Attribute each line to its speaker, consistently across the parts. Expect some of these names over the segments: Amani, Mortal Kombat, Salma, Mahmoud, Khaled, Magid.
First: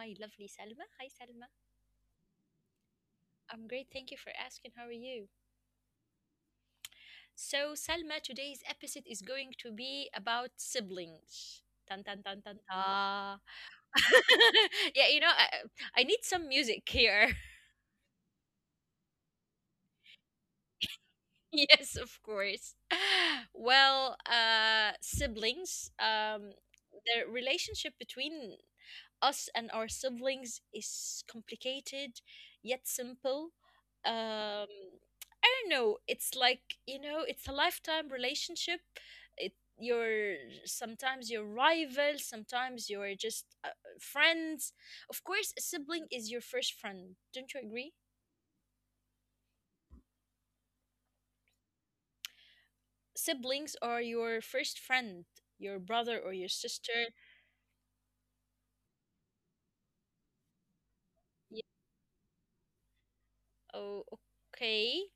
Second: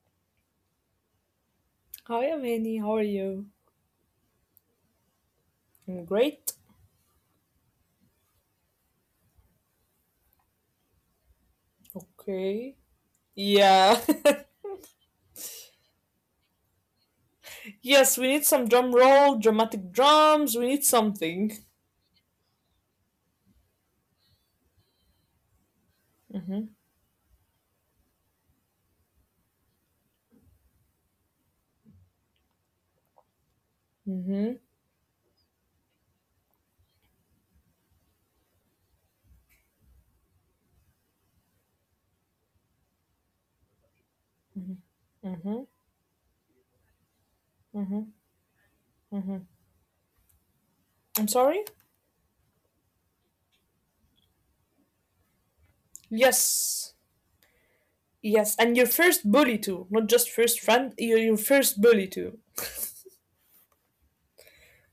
Speaker 1: my lovely Salma. Hi, Salma.
Speaker 2: Hi, Amani. How are you?
Speaker 1: I'm great. Thank you for asking. How are you?
Speaker 2: I'm great.
Speaker 1: So, Salma, today's episode is going to be about siblings. Tan tan tan tan
Speaker 2: Okay.
Speaker 1: ta.
Speaker 2: Yeah.
Speaker 1: Yeah, I need some music here.
Speaker 2: Yes, we need some drum roll, dramatic drums. We need something.
Speaker 1: Yes, of course. Well, siblings,
Speaker 2: Mhm.
Speaker 1: the relationship between us and our siblings is complicated yet simple. Um,
Speaker 2: Mhm.
Speaker 1: I don't know. It's like, it's a lifetime relationship. You're sometimes your rival, sometimes you're just friends. Of course, a
Speaker 2: Mhm.
Speaker 1: sibling is your first friend. Don't you agree?
Speaker 2: I'm sorry.
Speaker 1: Siblings are your first friend, your brother or your sister.
Speaker 2: Yes. Yes, and your first bully too, not just first friend. Your
Speaker 1: Yeah.
Speaker 2: your first bully too.
Speaker 1: Oh, okay.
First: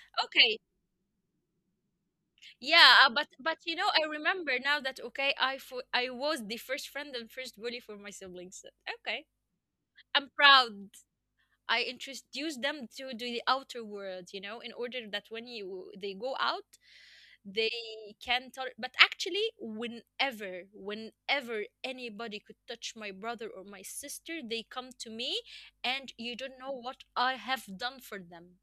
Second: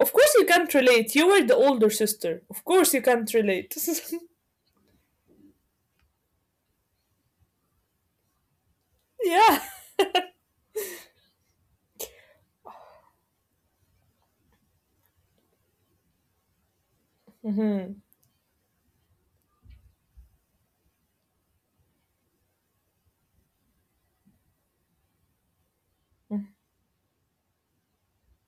Speaker 2: Of course you
Speaker 1: Okay.
Speaker 2: can't relate. You were the older sister. Of course
Speaker 1: Yeah,
Speaker 2: you
Speaker 1: but
Speaker 2: can't
Speaker 1: but
Speaker 2: relate.
Speaker 1: I remember now that okay, I was the first friend and first bully for my siblings. Okay.
Speaker 2: Yeah.
Speaker 1: I'm proud. I introduced them to the outer world, in order that when you they go out,
Speaker 2: Hmm.
Speaker 1: they can tolerate. But actually, whenever anybody could touch my brother or my sister, they come to me, and you don't know what I have done for them.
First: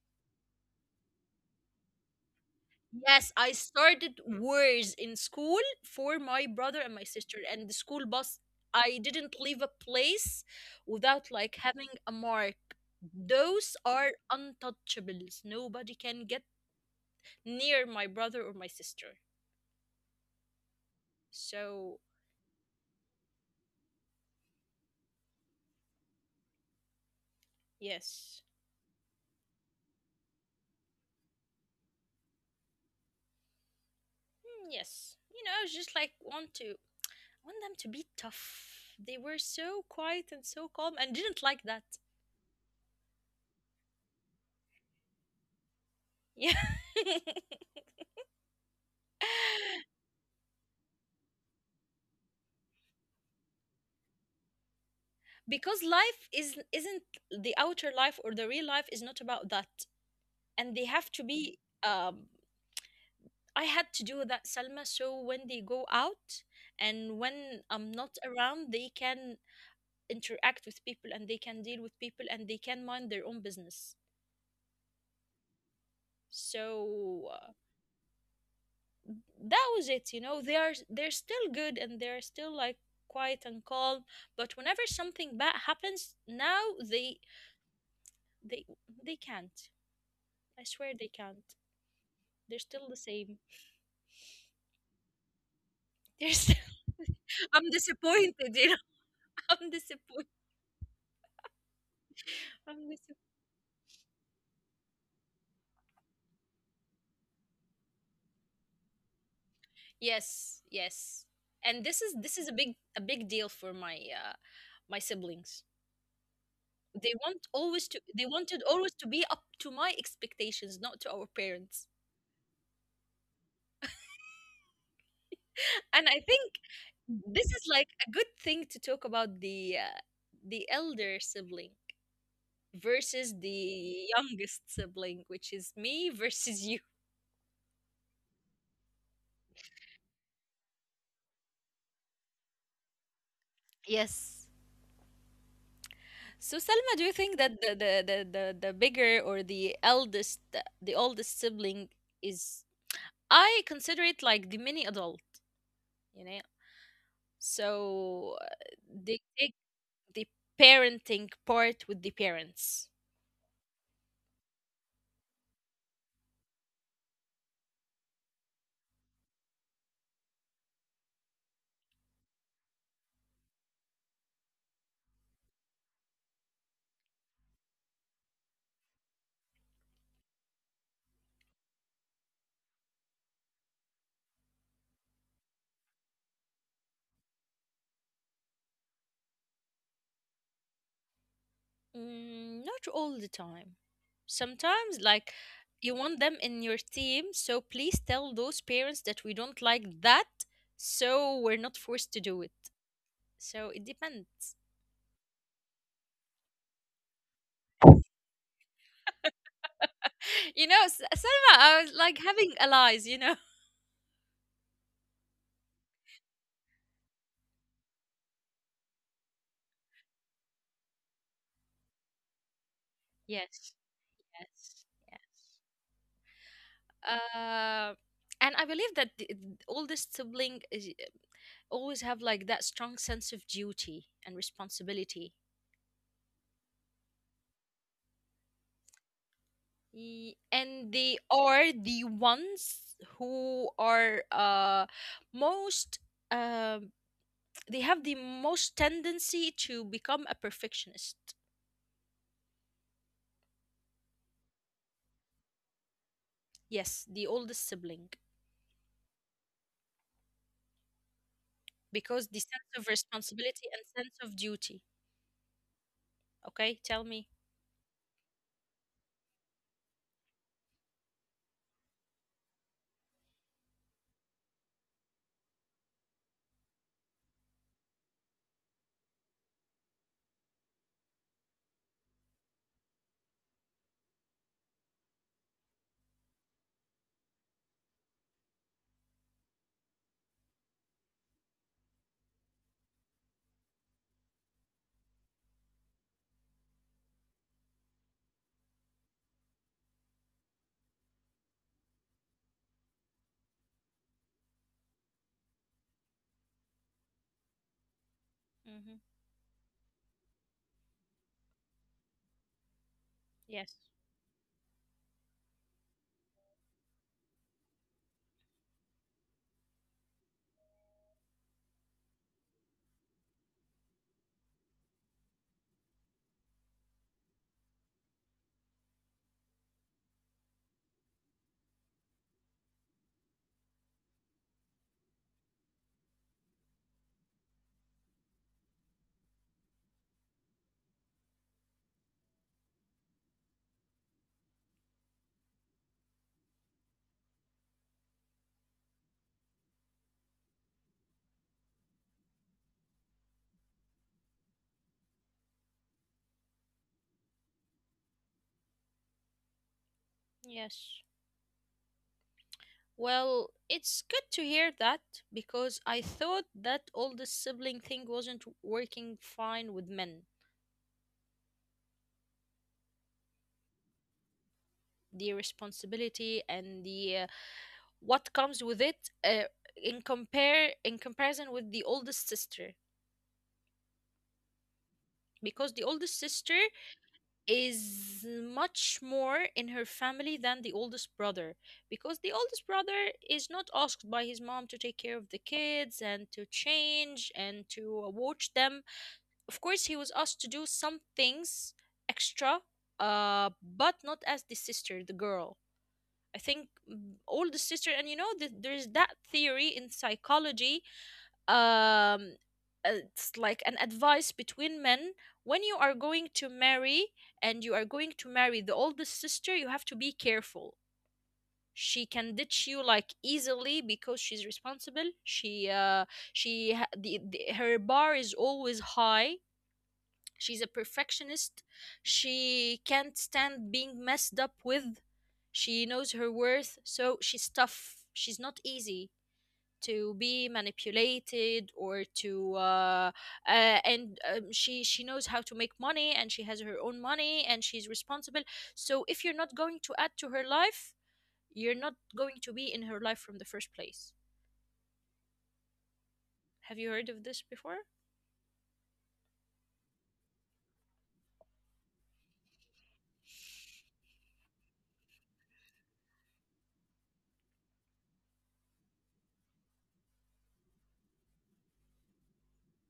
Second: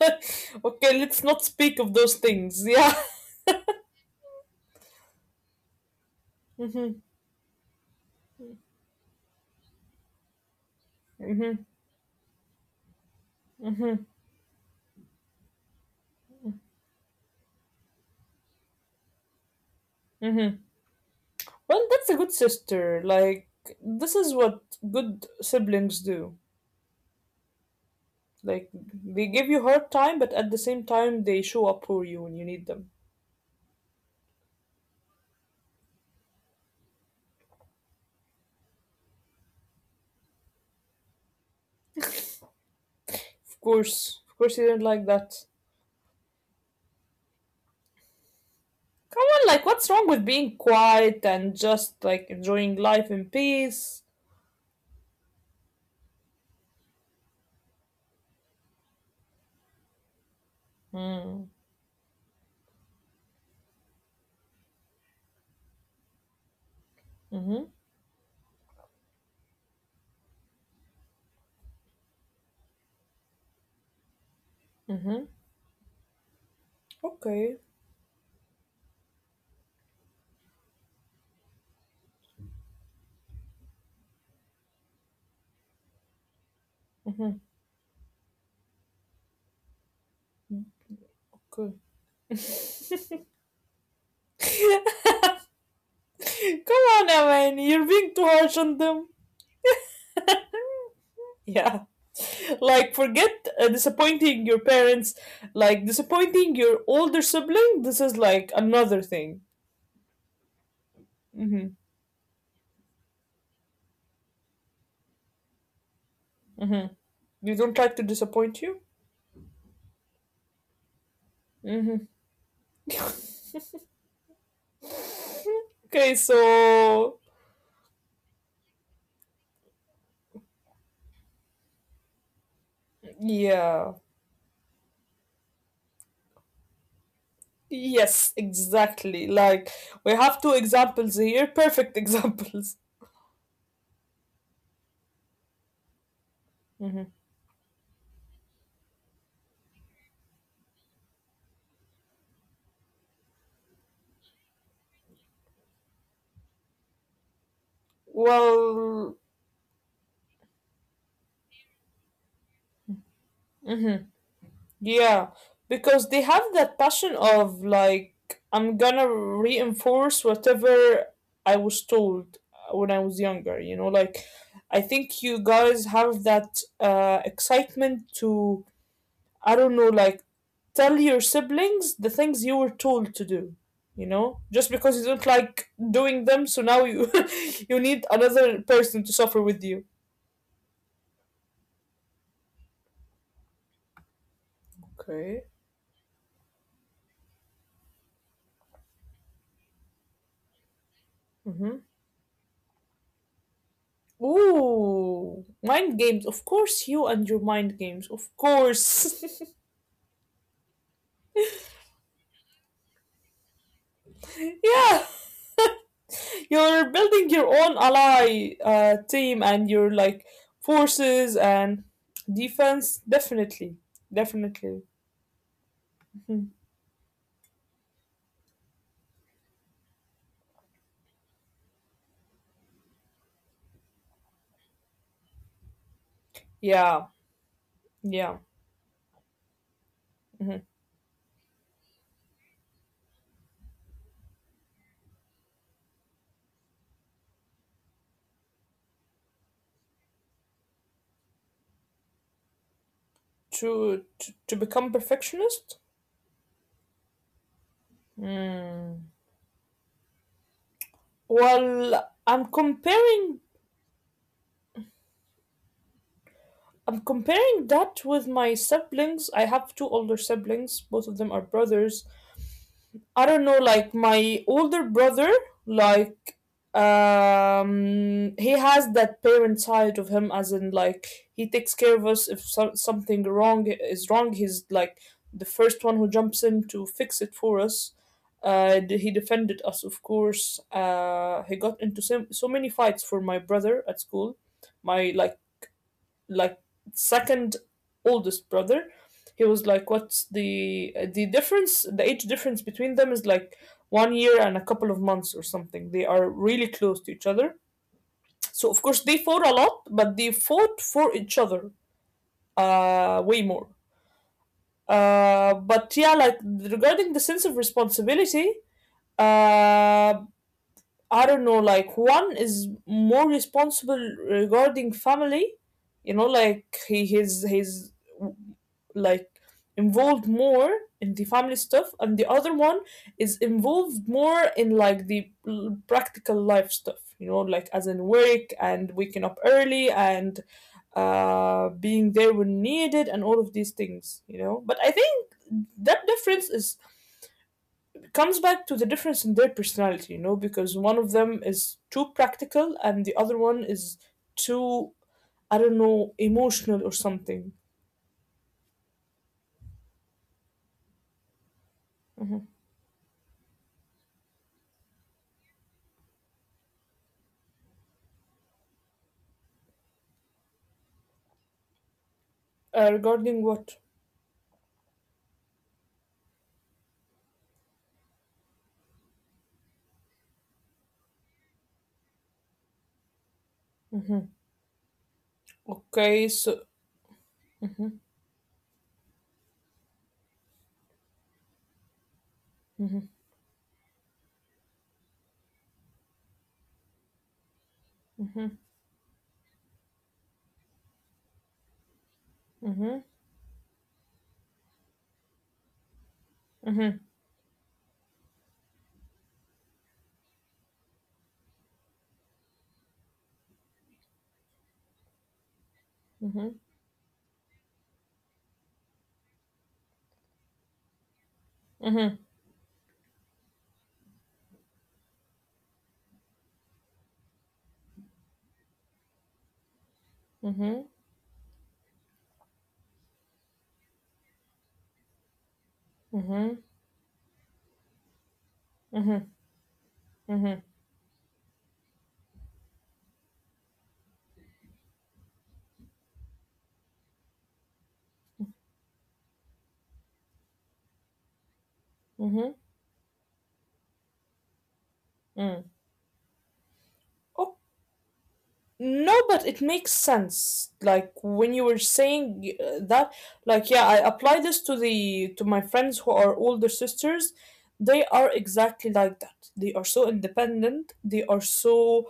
Speaker 2: Okay, let's not speak of those things. Yeah.
Speaker 1: Yes, I started wars in school for my brother and
Speaker 2: Hmm.
Speaker 1: my sister and the school bus. I didn't leave a place without like
Speaker 2: Hmm.
Speaker 1: having a mark. Those are untouchables. Nobody can get near my brother or my sister.
Speaker 2: Hmm.
Speaker 1: So
Speaker 2: Well, that's a good sister. Like, this is what good siblings do.
Speaker 1: yes.
Speaker 2: Like, they give you hard time, but at the same time, they show up for you when you need them.
Speaker 1: Hmm, yes, I was just like want them to be tough. They were so quiet and so calm, and didn't like that.
Speaker 2: Of course, you didn't like that.
Speaker 1: Yeah,
Speaker 2: Come on, like, what's wrong with being quiet and just like enjoying life in peace?
Speaker 1: because life is isn't the outer life or the real life is not about that, and they have to be.
Speaker 2: Mm.
Speaker 1: I had to do that, Salma. So when they go out and when
Speaker 2: Mm-hmm.
Speaker 1: I'm not around, they can interact with people and they can deal with people and they can mind their own business.
Speaker 2: Mm-hmm.
Speaker 1: So
Speaker 2: Okay.
Speaker 1: that was it. They're still good, and they're still like quiet and calm. But whenever something bad happens now, they
Speaker 2: Mm-hmm.
Speaker 1: they they can't. I swear they can't.
Speaker 2: Good.
Speaker 1: They're still the same. They're still
Speaker 2: Come on,
Speaker 1: I'm
Speaker 2: Amani, you're being too
Speaker 1: disappointed, you know.
Speaker 2: harsh on them.
Speaker 1: I'm disappointed.
Speaker 2: Yeah.
Speaker 1: I'm disappointed.
Speaker 2: Like, forget disappointing your parents. Like, disappointing your older sibling, this is like another thing.
Speaker 1: Yes, yes. And
Speaker 2: Hmm.
Speaker 1: this is a big deal for my siblings.
Speaker 2: You don't like
Speaker 1: They
Speaker 2: to
Speaker 1: wanted
Speaker 2: disappoint
Speaker 1: always to
Speaker 2: you.
Speaker 1: be up to my expectations, not to our parents. And I think.
Speaker 2: Okay,
Speaker 1: Mhm. This is
Speaker 2: so
Speaker 1: like a good thing to talk about the elder sibling versus the youngest
Speaker 2: yeah.
Speaker 1: sibling, which is me versus you.
Speaker 2: Yes, exactly, like we have two examples here, perfect examples.
Speaker 1: Yes. So Selma, do you think that the bigger or the eldest, the oldest sibling is? I consider it like the mini adult, you know. So they take
Speaker 2: Well,
Speaker 1: the parenting part with the parents.
Speaker 2: yeah, because they have that passion of like, I'm gonna reinforce whatever I was told when I was younger, like I think you guys have that excitement to, I don't know, like tell your siblings the things you were told to do, just because you don't like doing them, so now you you need another person to suffer with you.
Speaker 1: Mm, not all the time. Sometimes, like, you
Speaker 2: Okay.
Speaker 1: want them in your team, so please tell those parents that we don't like that, so we're not forced to do it. So it depends.
Speaker 2: Ooh, mind games. Of course, you and your mind games. Of course.
Speaker 1: Selma, I was like having allies, you know?
Speaker 2: Yeah, you're building your own ally team and your like forces and
Speaker 1: Yes,
Speaker 2: defense.
Speaker 1: yes,
Speaker 2: Definitely.
Speaker 1: yes.
Speaker 2: Definitely. Mhm.
Speaker 1: Uh, and I believe that the oldest sibling is, always have like that strong sense of duty and responsibility.
Speaker 2: Yeah, yeah.
Speaker 1: And they
Speaker 2: Mhm.
Speaker 1: are the ones who are most, um they have the most tendency to become a perfectionist.
Speaker 2: To become perfectionist?
Speaker 1: Yes, the oldest sibling,
Speaker 2: Mm.
Speaker 1: because the sense
Speaker 2: Well,
Speaker 1: of
Speaker 2: I'm
Speaker 1: responsibility and sense
Speaker 2: comparing
Speaker 1: of duty. Okay, tell me.
Speaker 2: I'm comparing that with my siblings. I have two older siblings. Both of them are brothers. I don't know, like my older brother, like he has that parent side of him as in like he takes care of us if something wrong is wrong, he's like the first one who jumps in to fix it for us. He defended us. Of course he got into so many fights for my brother at school. My like like second oldest brother, he was like, what's the difference, the age difference between them is like one year and a couple of months or something. They are really close to each other.
Speaker 1: Mm-hmm.
Speaker 2: So of course they fought a lot, but they fought for each other
Speaker 1: Yes,
Speaker 2: way more. But yeah, like regarding the sense of responsibility, uh I don't know, like one is more responsible regarding family, you know, like he his like involved more in the family stuff and the other one is involved more in like the practical life stuff, you know, like as in work and waking up early and being there when needed and all of these things, you know. But I think that difference is comes back to the difference in their personality, you know, because one of them is too practical and the other one is too I don't know emotional or something.
Speaker 1: yes. Well, it's good to hear that because I thought that oldest sibling thing wasn't working fine with men.
Speaker 2: Regarding what?
Speaker 1: The responsibility and the what comes with it, in compare in comparison with the oldest sister, because the oldest sister
Speaker 2: Okay, so.
Speaker 1: is much more in her family than the oldest brother, because the oldest brother is not asked by his mom to take care of the kids and to change and to watch them. Of course, he was asked to do some things extra, but
Speaker 2: Mhm,
Speaker 1: not as the sister, the girl. I think, oldest sister. And you know that there's that theory in psychology. um uh, it's like an advice between men. When you are going to marry,
Speaker 2: mhm,
Speaker 1: and you are going to marry the oldest sister, you have to be careful. She can ditch you
Speaker 2: mhm,
Speaker 1: like easily because she's responsible, she ha- the her bar is always high. She's a perfectionist.
Speaker 2: mhm,
Speaker 1: She can't stand being messed up with. She knows her worth, so she's
Speaker 2: mhm,
Speaker 1: tough. She's not easy to be
Speaker 2: mhm,
Speaker 1: manipulated or to and she knows how to make money, and she has her own money, and she's responsible. So if you're not going to add to her life, you're not going to be in her life
Speaker 2: mhm,
Speaker 1: from the first place.
Speaker 2: mm.
Speaker 1: Have you heard of this before?
Speaker 2: Oh, no, but it makes sense. Like when you were saying that, like yeah, I apply this to the to my friends who are older sisters. They are exactly like that. They are so independent. They are so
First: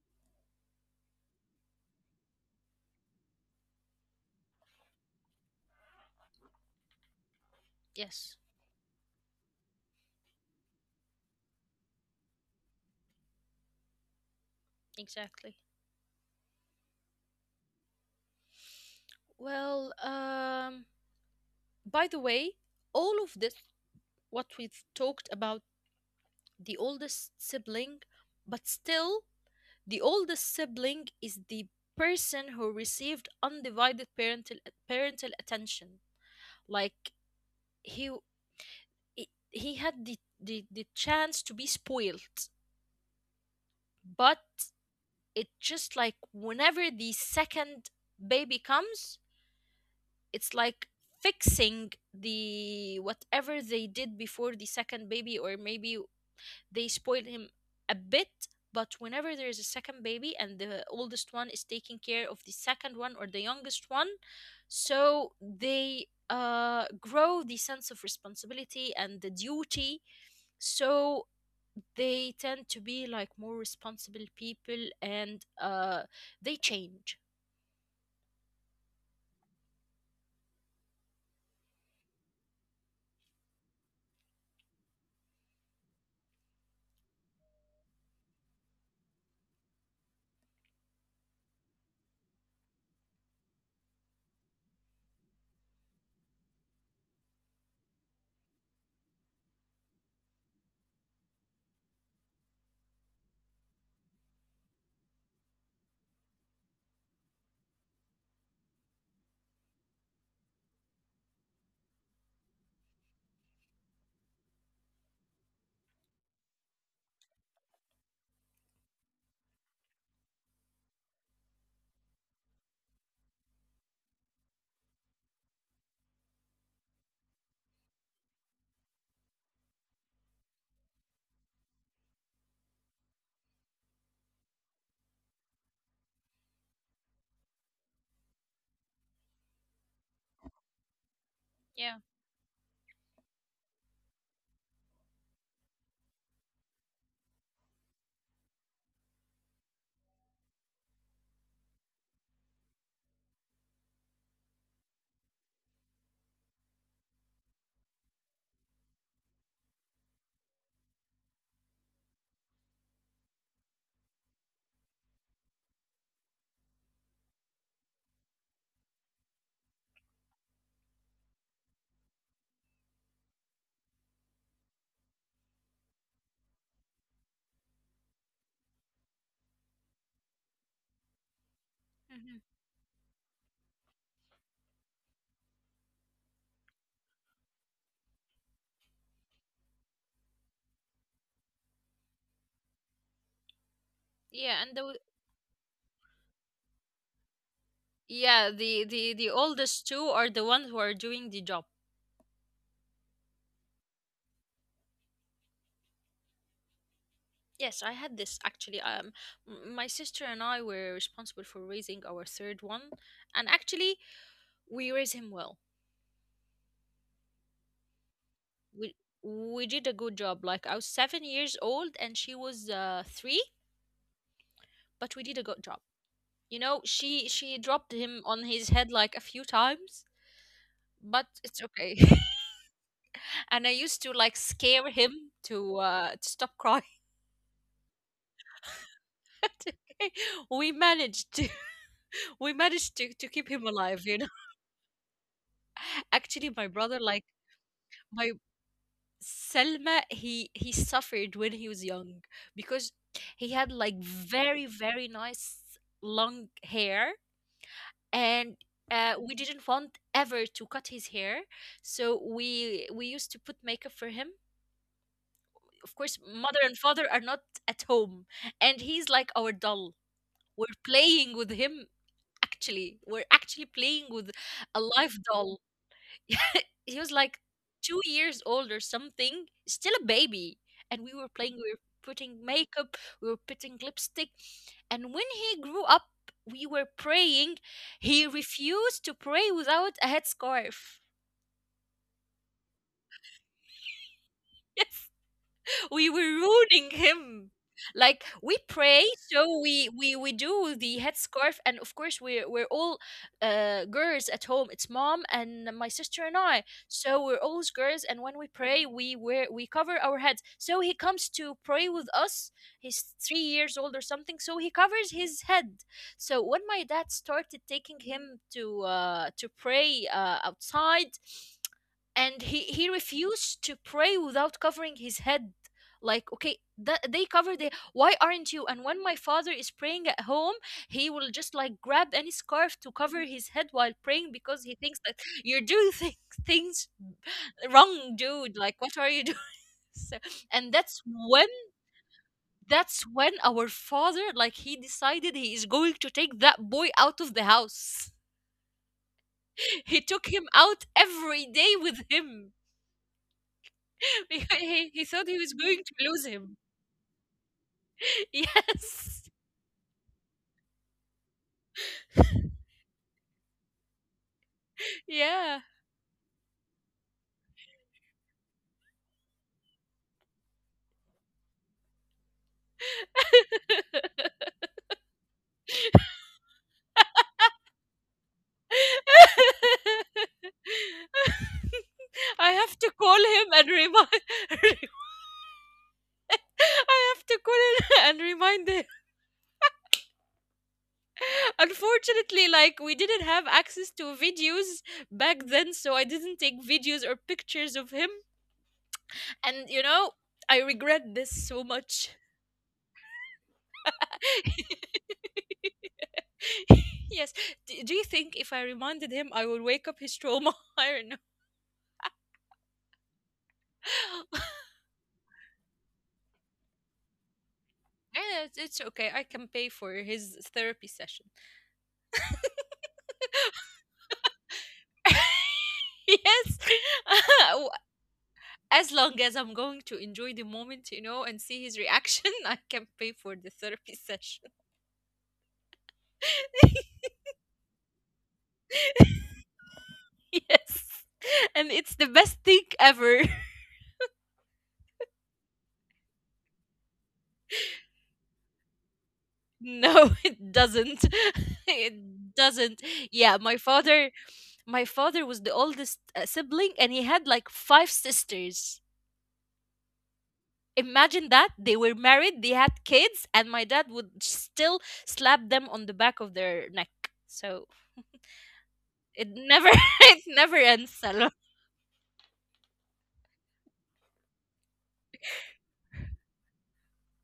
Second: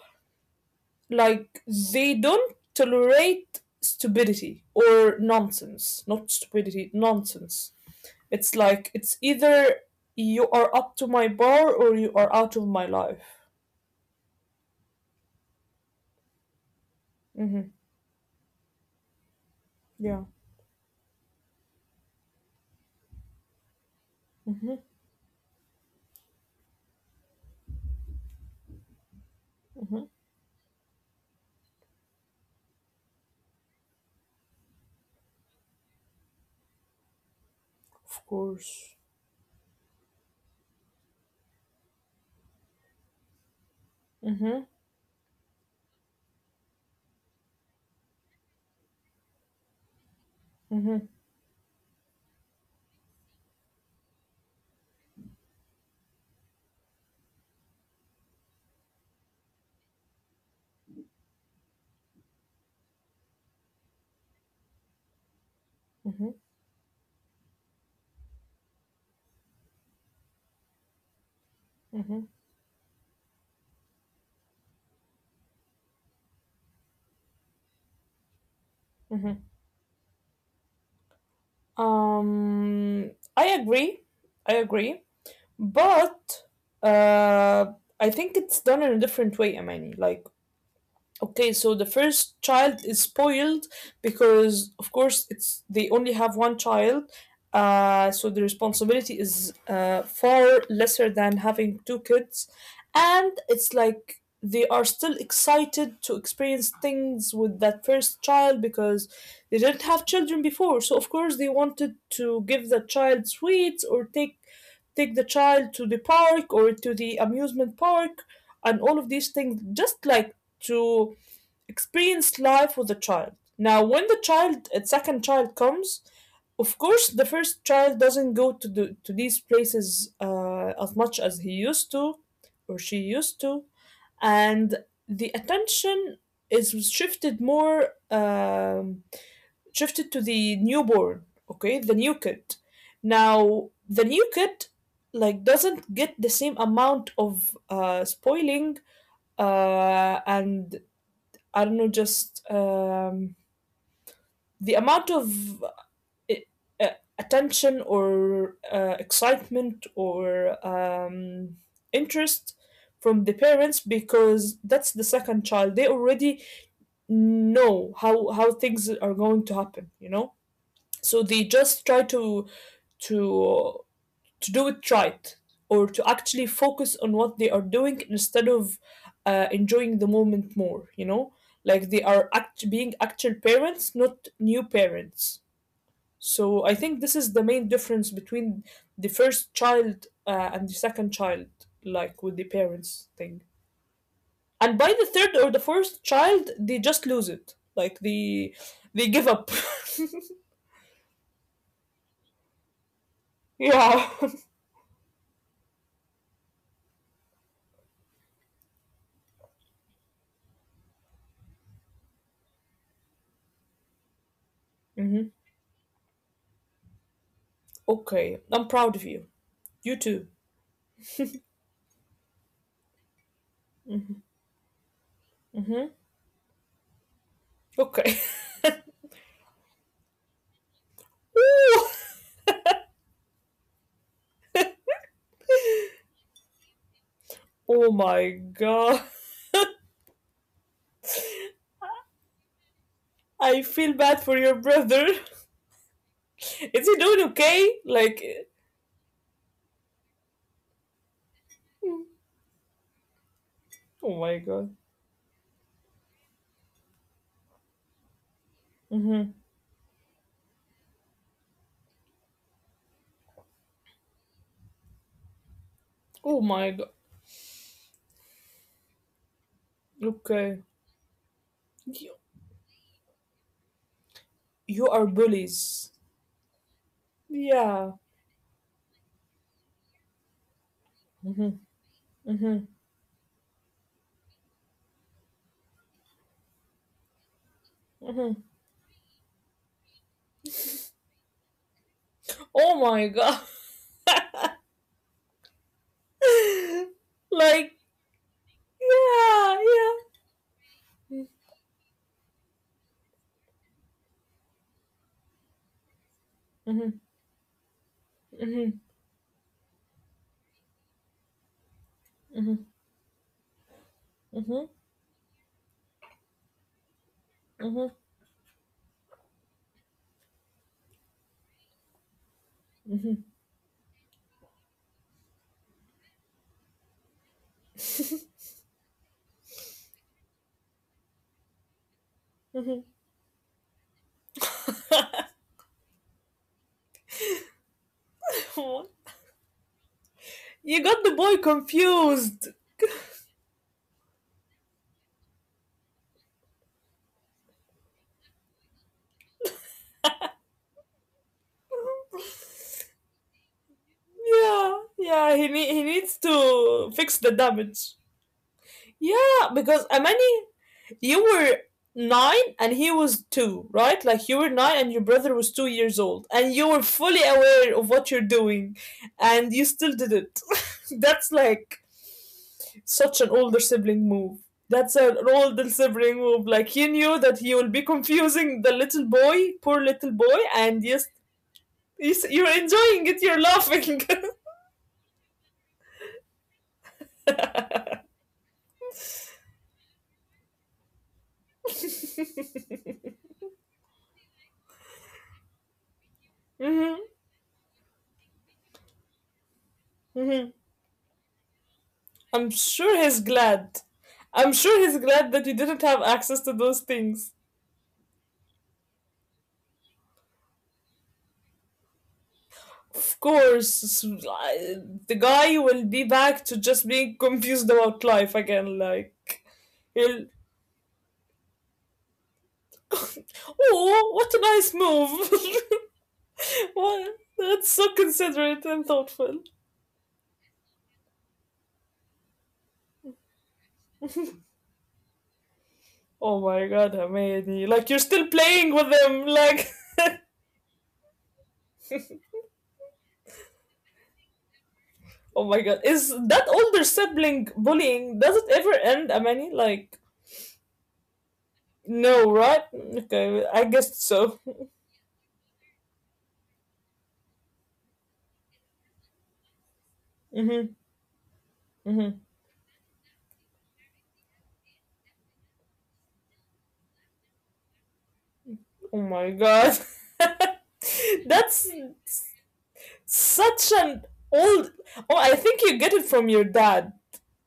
Speaker 2: like they don't tolerate stupidity or nonsense. Not stupidity, nonsense.
Speaker 1: Yes,
Speaker 2: It's like it's either you are up to my bar or you are out of my life.
Speaker 1: exactly.
Speaker 2: Hmm.
Speaker 1: Well,
Speaker 2: Yeah,
Speaker 1: by the way, all of this what we've talked about the oldest sibling, but still, the oldest sibling is the person who received undivided parental attention. Like he
Speaker 2: of course.
Speaker 1: he had the chance to be spoiled, but
Speaker 2: Hmm.
Speaker 1: it just like whenever the second baby comes, it's like
Speaker 2: Hmm.
Speaker 1: fixing the whatever they did before the second baby, or maybe they spoil him a bit, but whenever there is a second baby and the oldest one is taking care of the second one or the youngest one, so they
Speaker 2: Hmm.
Speaker 1: grow the sense of responsibility and the duty. So they
Speaker 2: Hmm.
Speaker 1: tend to be like more responsible people, and they change.
Speaker 2: Hmm. Um, I agree. I agree. But uh, I think it's done in a different way, I mean, like okay, so the first child is spoiled because, of course, it's they only have one child, so the responsibility is far lesser than having two kids, and it's like they are still excited to experience things with that first child because they didn't have children before. So of course they wanted to give the child sweets or take the child to the park or to the amusement park and all of these things just like to experienced life with a child. Now, when the child, a second child comes, of course, the first child doesn't go to to these places as much as he used to or she used to, and the attention is shifted to the newborn. Okay, the
Speaker 1: Yeah.
Speaker 2: new kid. Now, the new kid like doesn't get the same amount of spoiling and I don't know, just the amount of uh, uh, attention or excitement or interest from the parents because that's the second child. They already know how things are going to happen, you know. So they just try to to do it right or to actually focus on what they are doing instead of enjoying the moment more, you know, like they are
Speaker 1: Hmm.
Speaker 2: being actual parents, not new parents. So I think this is the main difference between the first child and the second child, like with the parents thing.
Speaker 1: Yeah, and
Speaker 2: And
Speaker 1: the
Speaker 2: by the third or the fourth child they just lose it, like
Speaker 1: yeah,
Speaker 2: they
Speaker 1: the
Speaker 2: they
Speaker 1: the the
Speaker 2: give up.
Speaker 1: oldest two are the ones who are doing the job.
Speaker 2: Yeah.
Speaker 1: Yes, I had this actually. My sister and I were responsible for raising our third one, and actually, we raised him
Speaker 2: Hmm.
Speaker 1: well.
Speaker 2: Okay, I'm
Speaker 1: We
Speaker 2: proud of you.
Speaker 1: we did a
Speaker 2: You
Speaker 1: good
Speaker 2: too.
Speaker 1: job. Like I was 7 years old, and she was 3, but we did a good job.
Speaker 2: Hmm.
Speaker 1: She dropped him
Speaker 2: Okay.
Speaker 1: on his head like a few times, but it's
Speaker 2: Ooh.
Speaker 1: okay. And I used to like scare him to stop crying.
Speaker 2: Oh my god.
Speaker 1: We managed to we managed to keep
Speaker 2: I
Speaker 1: him
Speaker 2: feel
Speaker 1: alive. You
Speaker 2: bad
Speaker 1: know.
Speaker 2: for your brother.
Speaker 1: Actually, my
Speaker 2: Is he
Speaker 1: brother, like,
Speaker 2: doing okay? Like,
Speaker 1: my Selma, he suffered when he was young, because he had like
Speaker 2: oh my
Speaker 1: very
Speaker 2: god.
Speaker 1: very nice long hair, and
Speaker 2: Hmm.
Speaker 1: we didn't want ever to cut his hair. So we used to put makeup for him. Of course,
Speaker 2: Oh
Speaker 1: mother
Speaker 2: my
Speaker 1: and
Speaker 2: god.
Speaker 1: father are not at home, and he's like our doll.
Speaker 2: Okay.
Speaker 1: We're playing with him.
Speaker 2: You,
Speaker 1: Actually, we're actually playing with a
Speaker 2: you are
Speaker 1: live doll.
Speaker 2: bullies.
Speaker 1: He was like
Speaker 2: Yeah.
Speaker 1: 2 years old or something, still a baby. And we were playing, we were putting
Speaker 2: Hmm.
Speaker 1: makeup, we were putting lipstick. And when he grew up, we were praying. He
Speaker 2: Hmm.
Speaker 1: refused to pray without a headscarf.
Speaker 2: Oh my god.
Speaker 1: Yes. We were ruining him.
Speaker 2: Like,
Speaker 1: Like we pray, so
Speaker 2: yeah,
Speaker 1: we
Speaker 2: yeah.
Speaker 1: we we do the headscarf, and of course we're all girls at home. It's mom and my sister and I,
Speaker 2: Hmm.
Speaker 1: so we're all girls. And when we pray,
Speaker 2: Hmm.
Speaker 1: we cover our heads. So he comes to pray with us.
Speaker 2: Hmm.
Speaker 1: He's 3 years old or something, so
Speaker 2: Hmm.
Speaker 1: he covers his head. So when my dad started
Speaker 2: Hmm.
Speaker 1: taking him to pray outside, and he refused to pray without covering his head. Like, okay, that they cover the, why aren't you? And when my father is praying at home, he will just like grab any scarf to cover his head while praying, because he thinks that you're doing things wrong, dude. Like,
Speaker 2: Hmm.
Speaker 1: what are you doing? So, and
Speaker 2: You
Speaker 1: that's
Speaker 2: got the boy
Speaker 1: when
Speaker 2: confused.
Speaker 1: that's when our father, like he decided he is going to take that boy out of the house. He took him out every day with him. Because
Speaker 2: Yeah,
Speaker 1: he thought he
Speaker 2: yeah.
Speaker 1: was going
Speaker 2: He
Speaker 1: to
Speaker 2: needs
Speaker 1: lose him.
Speaker 2: to fix the damage.
Speaker 1: Yes,
Speaker 2: Yeah, because Amani, you were 9 and he was 2, right? Like you were 9 and your brother was
Speaker 1: yeah.
Speaker 2: 2 years old, and you were fully aware of what you're doing, and you still did it. That's like such an older sibling move. That's an older sibling move. Like he knew that he will be confusing the little boy, poor little boy, and yes, yes you're
Speaker 1: I have to
Speaker 2: enjoying
Speaker 1: call
Speaker 2: it. You're
Speaker 1: him and
Speaker 2: laughing.
Speaker 1: remind. I have to call him and remind him. Unfortunately, like we didn't have access to videos back then, so I didn't take videos or pictures of him. And
Speaker 2: Hmm.
Speaker 1: I regret this so much.
Speaker 2: I'm sure he's glad. I'm sure he's glad that you didn't have access to those things.
Speaker 1: Yes. Do you think if I reminded him, I will wake up his trauma? I don't know.
Speaker 2: Of course, the guy will be back to just being confused about life
Speaker 1: Yeah,
Speaker 2: again.
Speaker 1: it's okay.
Speaker 2: Like,
Speaker 1: I can pay for
Speaker 2: he'll.
Speaker 1: his therapy session.
Speaker 2: Oh, what a nice move!
Speaker 1: Yes.
Speaker 2: What? That's so considerate and
Speaker 1: As
Speaker 2: thoughtful.
Speaker 1: long as I'm going to enjoy the moment, and see his reaction. I can pay for the therapy session.
Speaker 2: Oh my god, Hamedi. Like, you're still playing with them. Like,
Speaker 1: Yes, and it's the best thing ever.
Speaker 2: oh my god. Is that older sibling bullying? Does it ever end, Amani? Like,
Speaker 1: No, it doesn't. It
Speaker 2: no, right?
Speaker 1: doesn't.
Speaker 2: Okay,
Speaker 1: Yeah,
Speaker 2: I
Speaker 1: my
Speaker 2: guess
Speaker 1: father,
Speaker 2: so.
Speaker 1: was the oldest sibling, and he had like five sisters.
Speaker 2: Mm-hmm,
Speaker 1: Imagine that they were
Speaker 2: mm-hmm.
Speaker 1: married, they had kids, and my dad would still slap them on the back of their neck. So
Speaker 2: Oh my
Speaker 1: it
Speaker 2: god.
Speaker 1: never it never ends, Salma.
Speaker 2: That's s- such an old. Oh, I think you get it from your dad.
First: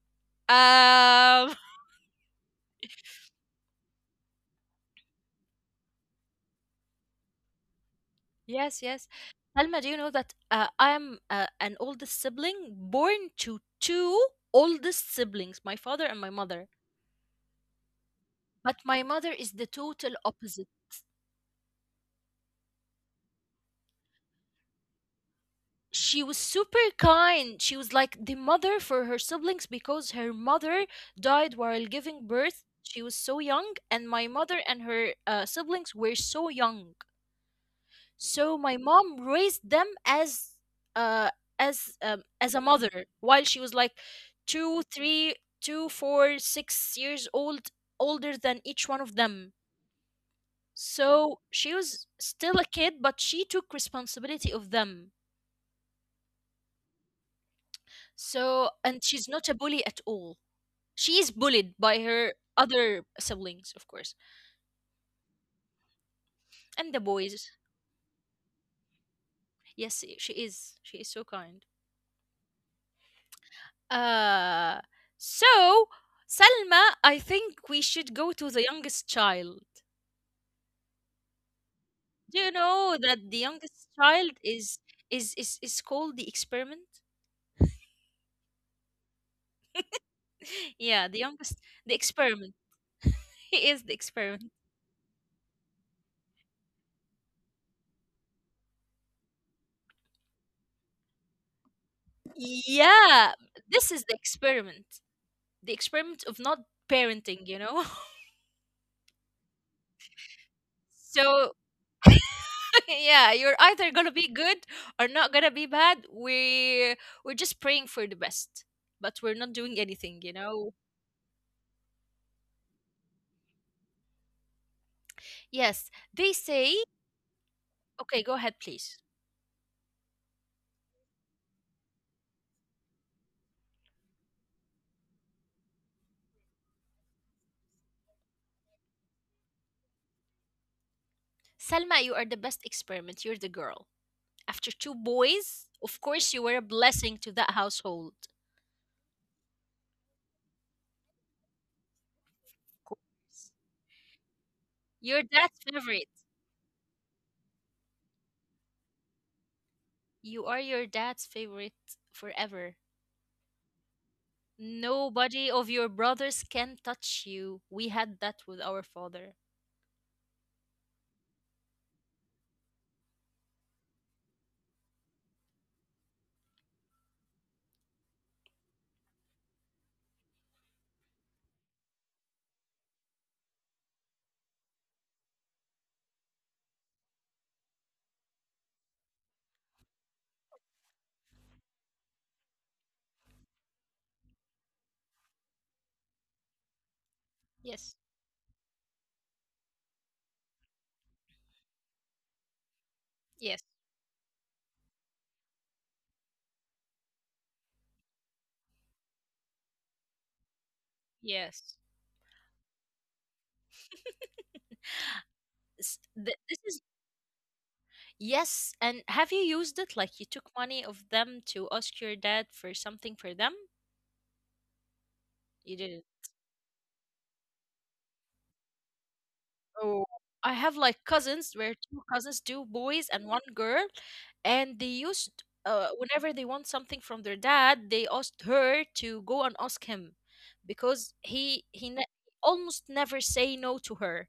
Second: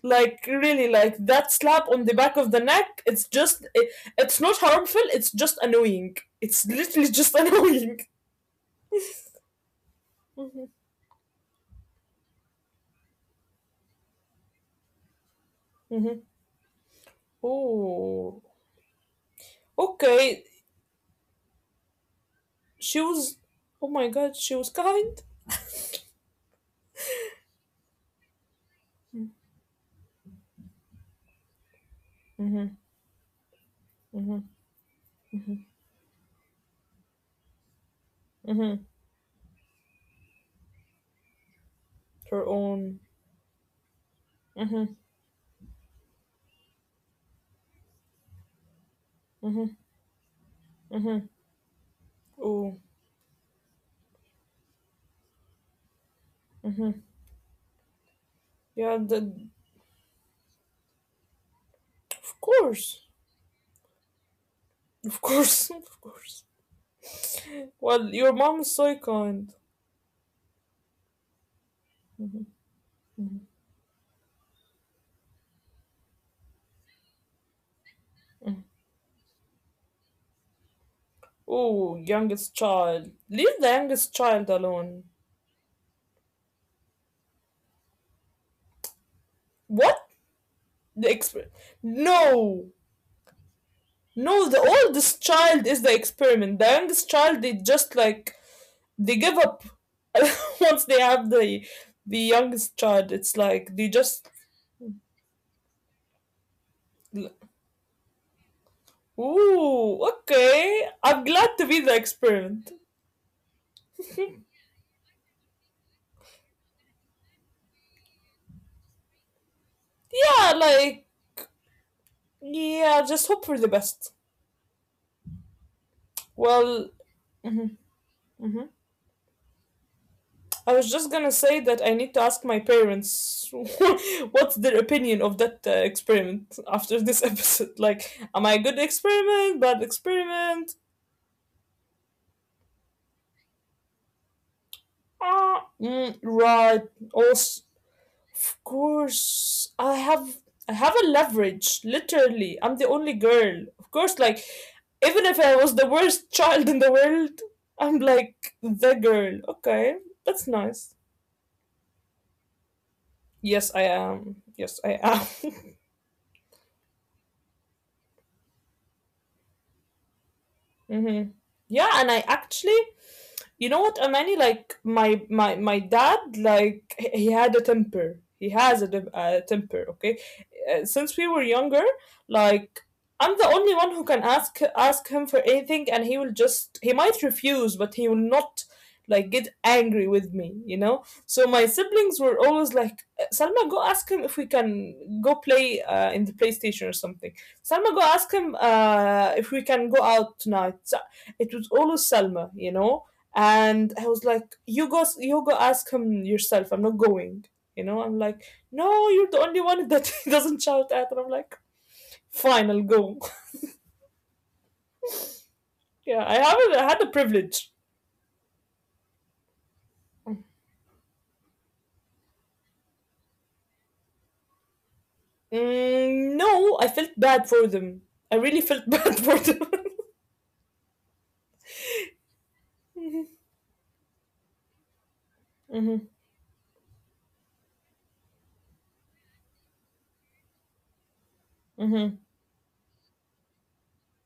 Speaker 2: Like, really, like that
Speaker 1: Um,
Speaker 2: slap on the back of the neck, it's just, it's not harmful, it's just annoying. It's literally just annoying.
Speaker 1: yes, yes. Salma, do you know that
Speaker 2: Mm-hmm,
Speaker 1: I am an oldest sibling born to two oldest siblings, my father
Speaker 2: mm-hmm.
Speaker 1: and my mother.
Speaker 2: Oh,
Speaker 1: But my mother is the total
Speaker 2: okay.
Speaker 1: opposite.
Speaker 2: She was, oh my god, she was kind.
Speaker 1: She was super kind. She was like the mother for her siblings because her mother died while giving birth.
Speaker 2: Mm-hmm,
Speaker 1: She was so young, and my
Speaker 2: mm-hmm,
Speaker 1: mother and her siblings were so young. So my
Speaker 2: mm-hmm.
Speaker 1: mom raised them uh as um,
Speaker 2: Her
Speaker 1: as a
Speaker 2: own.
Speaker 1: mother while she was like two,
Speaker 2: Mm-hmm,
Speaker 1: three, two, four, 6 years old older than each one of them.
Speaker 2: mm-hmm, mm-hmm.
Speaker 1: So she was still a
Speaker 2: Oh,
Speaker 1: kid, but she took responsibility of them.
Speaker 2: mm-hmm.
Speaker 1: So,
Speaker 2: Yeah,
Speaker 1: and she's not a bully at all. She is bullied by her
Speaker 2: of
Speaker 1: other
Speaker 2: course.
Speaker 1: siblings, of course,
Speaker 2: Of course. Of course.
Speaker 1: and the boys.
Speaker 2: Well, your mom is so kind.
Speaker 1: Yes, she is. She is so kind. Uh, so Salma, I think we should go to the youngest child.
Speaker 2: Oh,
Speaker 1: Do you
Speaker 2: youngest
Speaker 1: know
Speaker 2: child.
Speaker 1: that the
Speaker 2: Leave the
Speaker 1: youngest
Speaker 2: youngest
Speaker 1: child
Speaker 2: child
Speaker 1: is
Speaker 2: alone.
Speaker 1: is is, is called the experiment?
Speaker 2: What?
Speaker 1: yeah,
Speaker 2: The exper
Speaker 1: the experiment.
Speaker 2: No.
Speaker 1: He is the
Speaker 2: No,
Speaker 1: experiment.
Speaker 2: the oldest child is the experiment. The youngest child they just like they give up. Once they have the youngest child.
Speaker 1: Yeah,
Speaker 2: It's like
Speaker 1: this
Speaker 2: they
Speaker 1: is the
Speaker 2: just.
Speaker 1: experiment. The experiment of not parenting, you know?
Speaker 2: Ooh, okay. I'm
Speaker 1: So
Speaker 2: glad to be the experiment.
Speaker 1: yeah, you're either gonna be good or not gonna be bad. We're just praying for the best. But we're not doing anything, you know?
Speaker 2: Yeah, like yeah, just hope for the best.
Speaker 1: Yes, they say,
Speaker 2: Well,
Speaker 1: okay, go ahead,
Speaker 2: mhm.
Speaker 1: please.
Speaker 2: I was just gonna say that I need to ask my parents what's their opinion of that experiment after this episode. Like, am I a good experiment? Bad experiment?
Speaker 1: Salma, you are the best experiment. You're the girl. After two boys,
Speaker 2: Ah,
Speaker 1: of
Speaker 2: mm,
Speaker 1: course, you were a
Speaker 2: right.
Speaker 1: blessing to that
Speaker 2: Also,
Speaker 1: household.
Speaker 2: of course, I have a leverage. Literally, I'm
Speaker 1: Of
Speaker 2: the only
Speaker 1: course.
Speaker 2: girl. Of course, like
Speaker 1: Your
Speaker 2: even if
Speaker 1: dad's
Speaker 2: I was the
Speaker 1: favorite.
Speaker 2: worst child in the world, I'm like the girl. Okay, that's
Speaker 1: You are your
Speaker 2: nice.
Speaker 1: dad's favorite forever.
Speaker 2: Yes, I am. Yes, I am.
Speaker 1: Nobody of your brothers can touch you. We had that with our father.
Speaker 2: hmm. Yeah, and I actually, you know what Amani, like my dad, like he had a temper. He has a a temper. Okay. Since we were younger, like I'm the only one who can ask him for anything, and he will just, he might refuse, but he will not, like, get angry with me, you know. So my siblings were always like, salma, go ask him if we can go play in the PlayStation or something.
Speaker 1: Yes,
Speaker 2: Salma, go ask him if we can go out tonight. It was always Salma," you know.
Speaker 1: yes,
Speaker 2: And I was like, "You go, ask him yourself. I'm not going, you know. I'm like, no, you're the only one that he doesn't shout at." And I'm like,
Speaker 1: yes.
Speaker 2: "Fine, I'll go." Yeah, I
Speaker 1: This
Speaker 2: haven't
Speaker 1: is.
Speaker 2: I had the privilege.
Speaker 1: Yes, and have you used it, like you took money of them to ask your dad for something for them? You didn't?
Speaker 2: Mm, no, I felt bad for them. I really felt bad for them.
Speaker 1: Oh, I have like cousins where two cousins, two boys and
Speaker 2: Mm-hmm,
Speaker 1: one girl, and they used whenever they want something from their dad, they asked her to go and ask him because he ne
Speaker 2: mm-hmm,
Speaker 1: almost never say no to her.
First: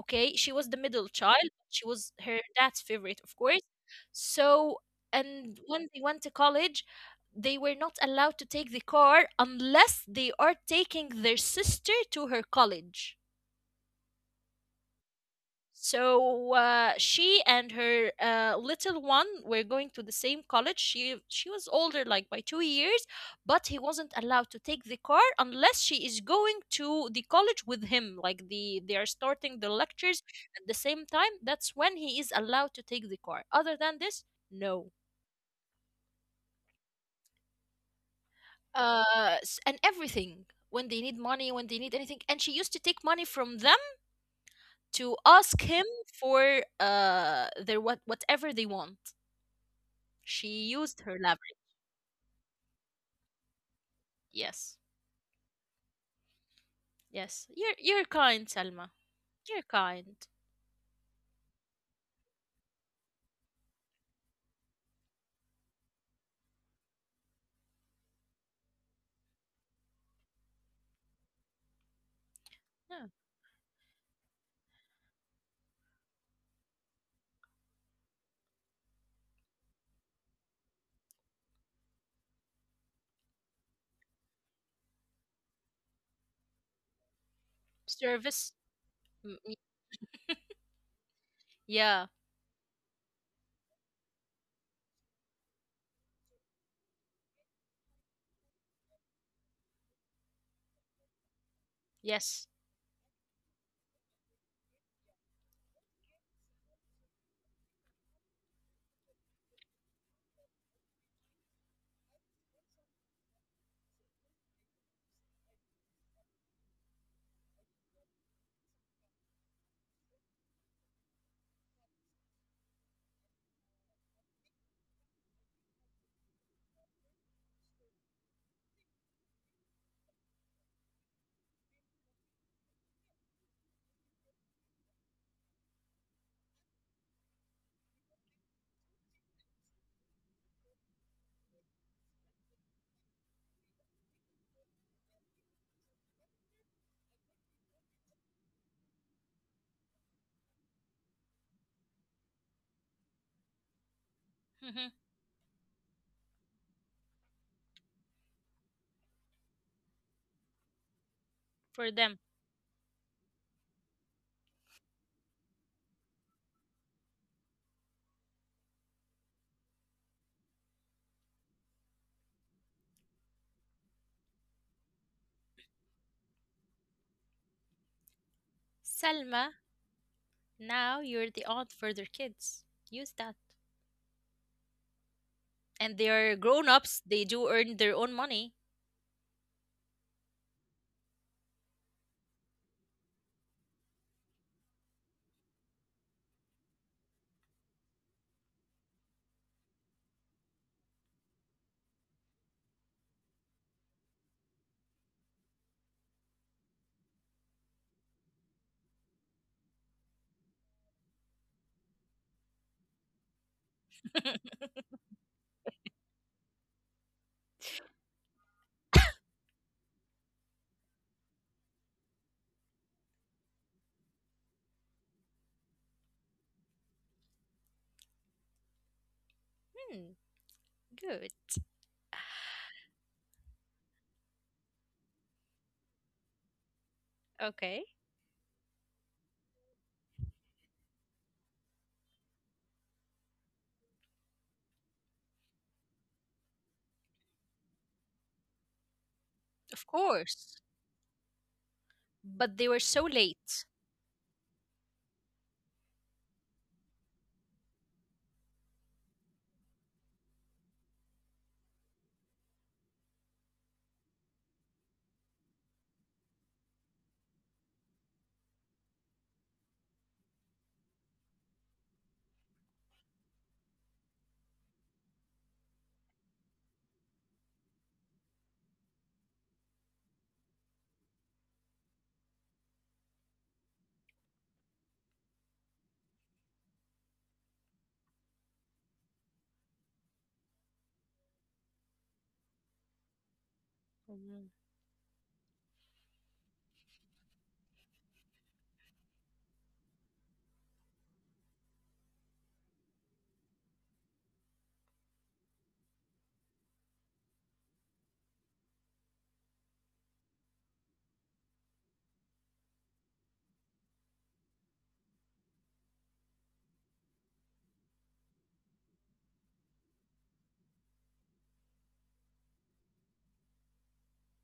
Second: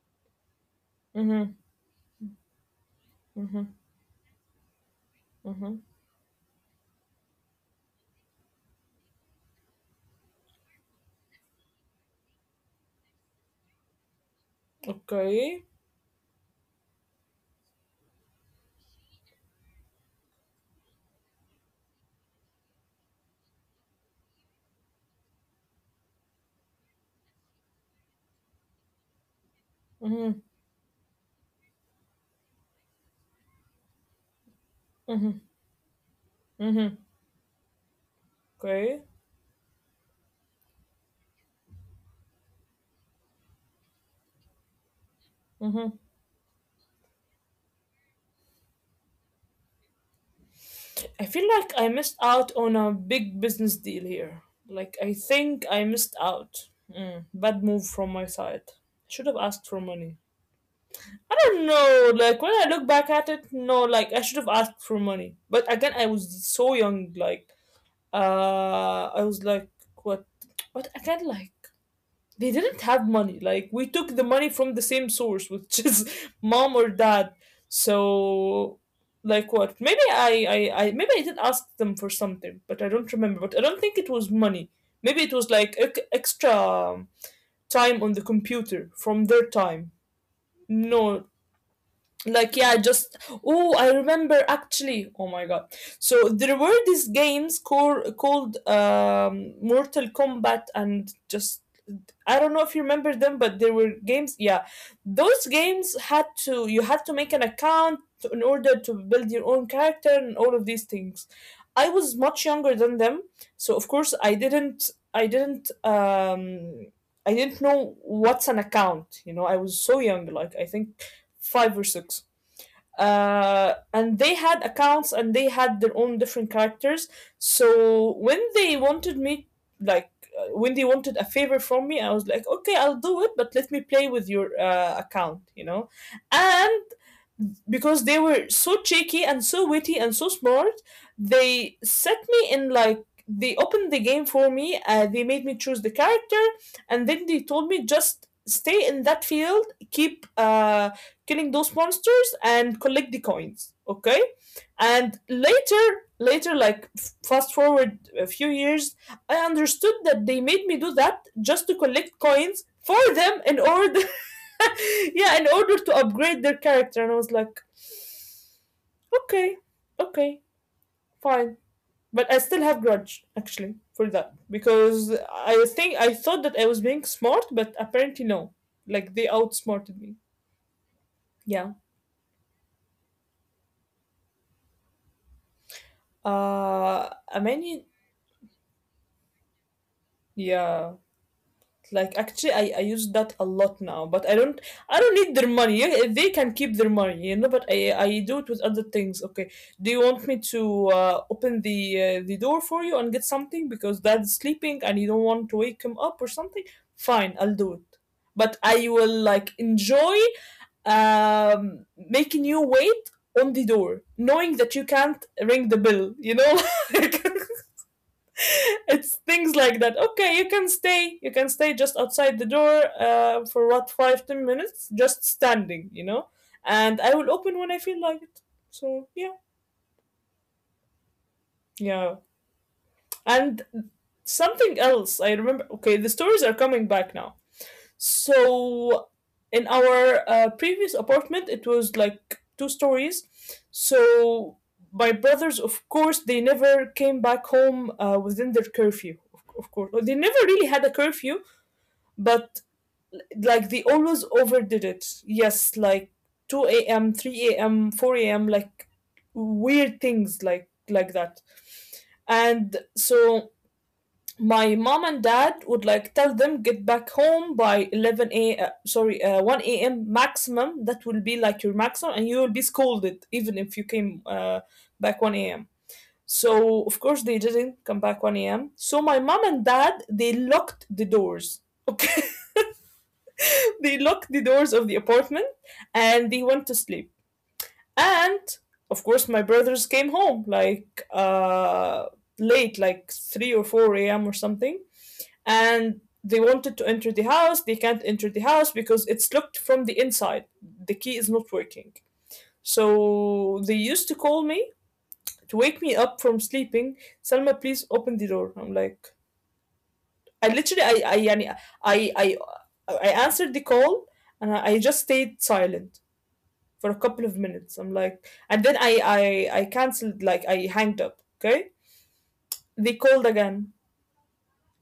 Speaker 1: Okay, she was the middle child.
Speaker 2: mm-hmm,
Speaker 1: She was her dad's favorite, of course.
Speaker 2: mm-hmm,
Speaker 1: So, and
Speaker 2: mm-hmm.
Speaker 1: when they went to college, they were not allowed to take the car unless they are taking their sister to her college.
Speaker 2: Okay.
Speaker 1: So she and her little one were going to the same college. She was older, like by 2 years, but he wasn't allowed to take the car unless she is going to the college with him. Like they are starting the lectures
Speaker 2: Mm-hmm,
Speaker 1: at the same time. That's when he is allowed to take the car. Other than this, no.
Speaker 2: mm-hmm, mm-hmm. Okay.
Speaker 1: And everything, when they need money, when they need anything, and she used to take money from them to ask him
Speaker 2: Mm-hmm.
Speaker 1: for their what whatever they want. She used her
Speaker 2: I feel
Speaker 1: leverage.
Speaker 2: like I missed out on a big business deal here.
Speaker 1: Yes.
Speaker 2: Like, I think I missed out.
Speaker 1: Yes.
Speaker 2: Bad
Speaker 1: You're
Speaker 2: move
Speaker 1: you're
Speaker 2: from my
Speaker 1: kind,
Speaker 2: side.
Speaker 1: Selma.
Speaker 2: Should have
Speaker 1: You're
Speaker 2: asked for
Speaker 1: kind.
Speaker 2: money. I don't know. Like, when I look back at it, no, like, I should have asked for money. But again, I was so young. Like, I was like, what? What? I can't, like, they didn't
Speaker 1: Yeah.
Speaker 2: have money. Like we took the money from the same source, which is mom or dad. So like what? Maybe I did ask them for something, but I don't remember. But I don't think it was money. Maybe it was like extra time on the
Speaker 1: Service.
Speaker 2: computer from
Speaker 1: Mm,
Speaker 2: their
Speaker 1: y-
Speaker 2: time. No,
Speaker 1: Yeah.
Speaker 2: like yeah, just, oh, I remember actually. Oh my god! So there were these games called Mortal Kombat and just, I
Speaker 1: Yes.
Speaker 2: don't know if you remember them, but there were games. Yeah, those games had to you had to make an account in order to build your own character and all of these things. I was much younger than them, so of course I didn't. I didn't. I didn't know what's an account. You know, I was so young, like I think five or six, and they had accounts and they had their own different characters. So when they wanted me, like when they wanted a favor from me, I was like, okay, I'll do it, but let me play with your account, you know. And because they were so cheeky and so witty and so smart, they set me in, like, they opened the game for me, they made me choose the character, and then they told me, just stay in that field, keep killing those monsters and collect the coins. Okay.
Speaker 1: Hmm.
Speaker 2: And later, fast forward a few years, I understood that they made me do that just to
Speaker 1: For them.
Speaker 2: collect coins for them in order, yeah, in order to upgrade their character. And I was like, okay, okay, fine. But I still have grudge actually for that, because I think I thought that I was being smart, but apparently no. Like they
Speaker 1: Selma,
Speaker 2: outsmarted me.
Speaker 1: now you're the aunt
Speaker 2: Yeah.
Speaker 1: for their kids. Use that. And they are grown-ups. They
Speaker 2: I
Speaker 1: do earn
Speaker 2: mean,
Speaker 1: their own money.
Speaker 2: yeah. Like actually, I use that a lot now, but I don't need their money. They can keep their money, you know. But I do it with other things. Okay, do you want me to open the door for you and get something because dad's sleeping and you don't want to wake him up or something? Fine, I'll do it. But I will like enjoy making you wait on the door, knowing that you can't ring the bell. You know, like it's things like that. Okay, you can stay, just outside the door, for what, 5-10 minutes, just standing, you know. And I will open when I feel like it. So yeah.
Speaker 1: Hmm. Good.
Speaker 2: Yeah. And something else I remember. Okay, the stories are coming back now.
Speaker 1: Okay.
Speaker 2: So in our previous apartment, it was like two stories. So my brothers, of course, they never came back home within their curfew. Of course, they never
Speaker 1: Of
Speaker 2: really had a
Speaker 1: course.
Speaker 2: curfew, but
Speaker 1: But they were so
Speaker 2: like they
Speaker 1: late.
Speaker 2: always overdid it, yes, like 2 a.m, 3 a.m, 4 a.m, like weird things, like that. And so my mom and dad would like tell them, get back home by 11 a uh, sorry uh, 1 a.m maximum. That will be like your maximum, and you will be scolded even if you came back 1 a.m. So of course they didn't come back 1 a.m. So my mom and dad, they locked the doors. Okay, they locked the doors of the apartment, and they went to sleep. And of course, my brothers came home like, late, like 3 or 4 a.m. or something.
Speaker 1: Mhm.
Speaker 2: And they wanted to enter the house. They can't enter the house because it's locked from the inside. The key is not working. So they used to call me to wake me up from sleeping. Salma, please open the door. I'm like, I literally, يعني I, I, I answered the call and I just stayed silent for a couple of minutes. I'm like, and then I canceled. Like I hanged up. Okay, they called again.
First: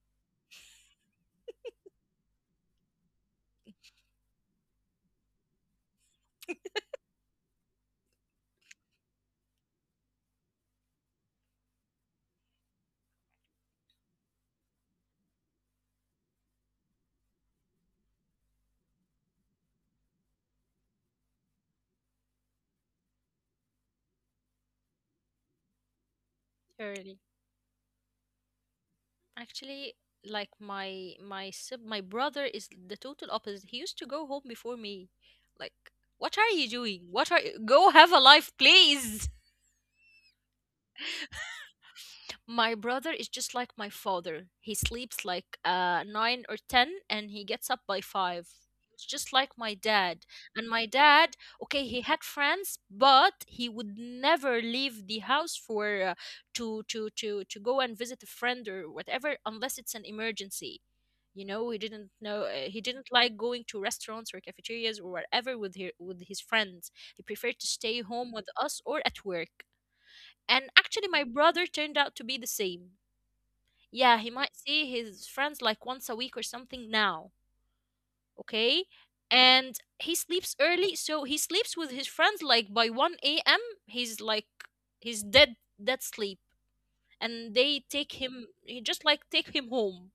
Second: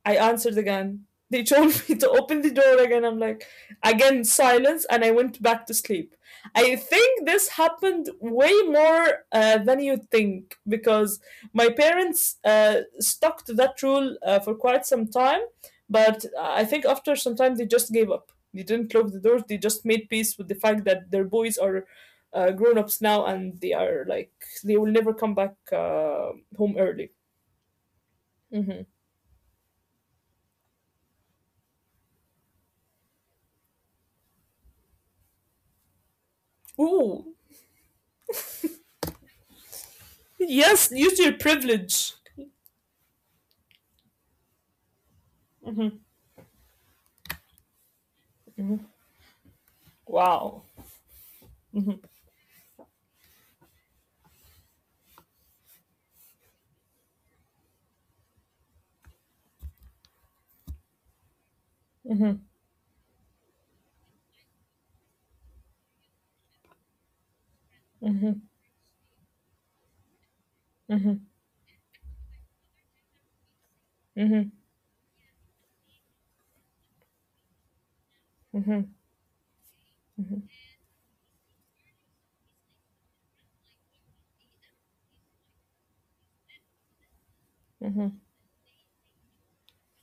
Speaker 2: I answered again. They told me to open the door again. I'm like, again, silence, and I went back to sleep. I think this happened way more than you think, because my parents stuck to that rule for quite some time. But I think after some time, they just gave up. They didn't lock the doors, they just made peace with the fact that their boys are, grown ups now, and they are like, they will never come back home early.
Speaker 1: Early.
Speaker 2: Mm-hmm.
Speaker 1: Actually, like my brother is the total opposite. He used to go home before me. Like, what are you doing?
Speaker 2: Ooh.
Speaker 1: Go have a life, please?
Speaker 2: Yes, use your privilege.
Speaker 1: My brother is just like my father. He sleeps like 9 or 10 and he gets up by 5. It's just like my dad.
Speaker 2: Wow.
Speaker 1: And my dad, okay, he had friends, but he would never leave the house for to go and visit a friend or whatever unless it's an emergency. You know, he didn't like going to restaurants or cafeterias or whatever with his friends. He preferred to stay home with us or at work. And actually, my
Speaker 2: Mm-hmm.
Speaker 1: brother turned out to be the same. Yeah, he
Speaker 2: Mm-hmm.
Speaker 1: might see his friends like once a week or something now. Okay. And he sleeps early. So he sleeps with his friends like by 1 a.m. He's like, he's dead, dead sleep. And they take him, he just like take him home.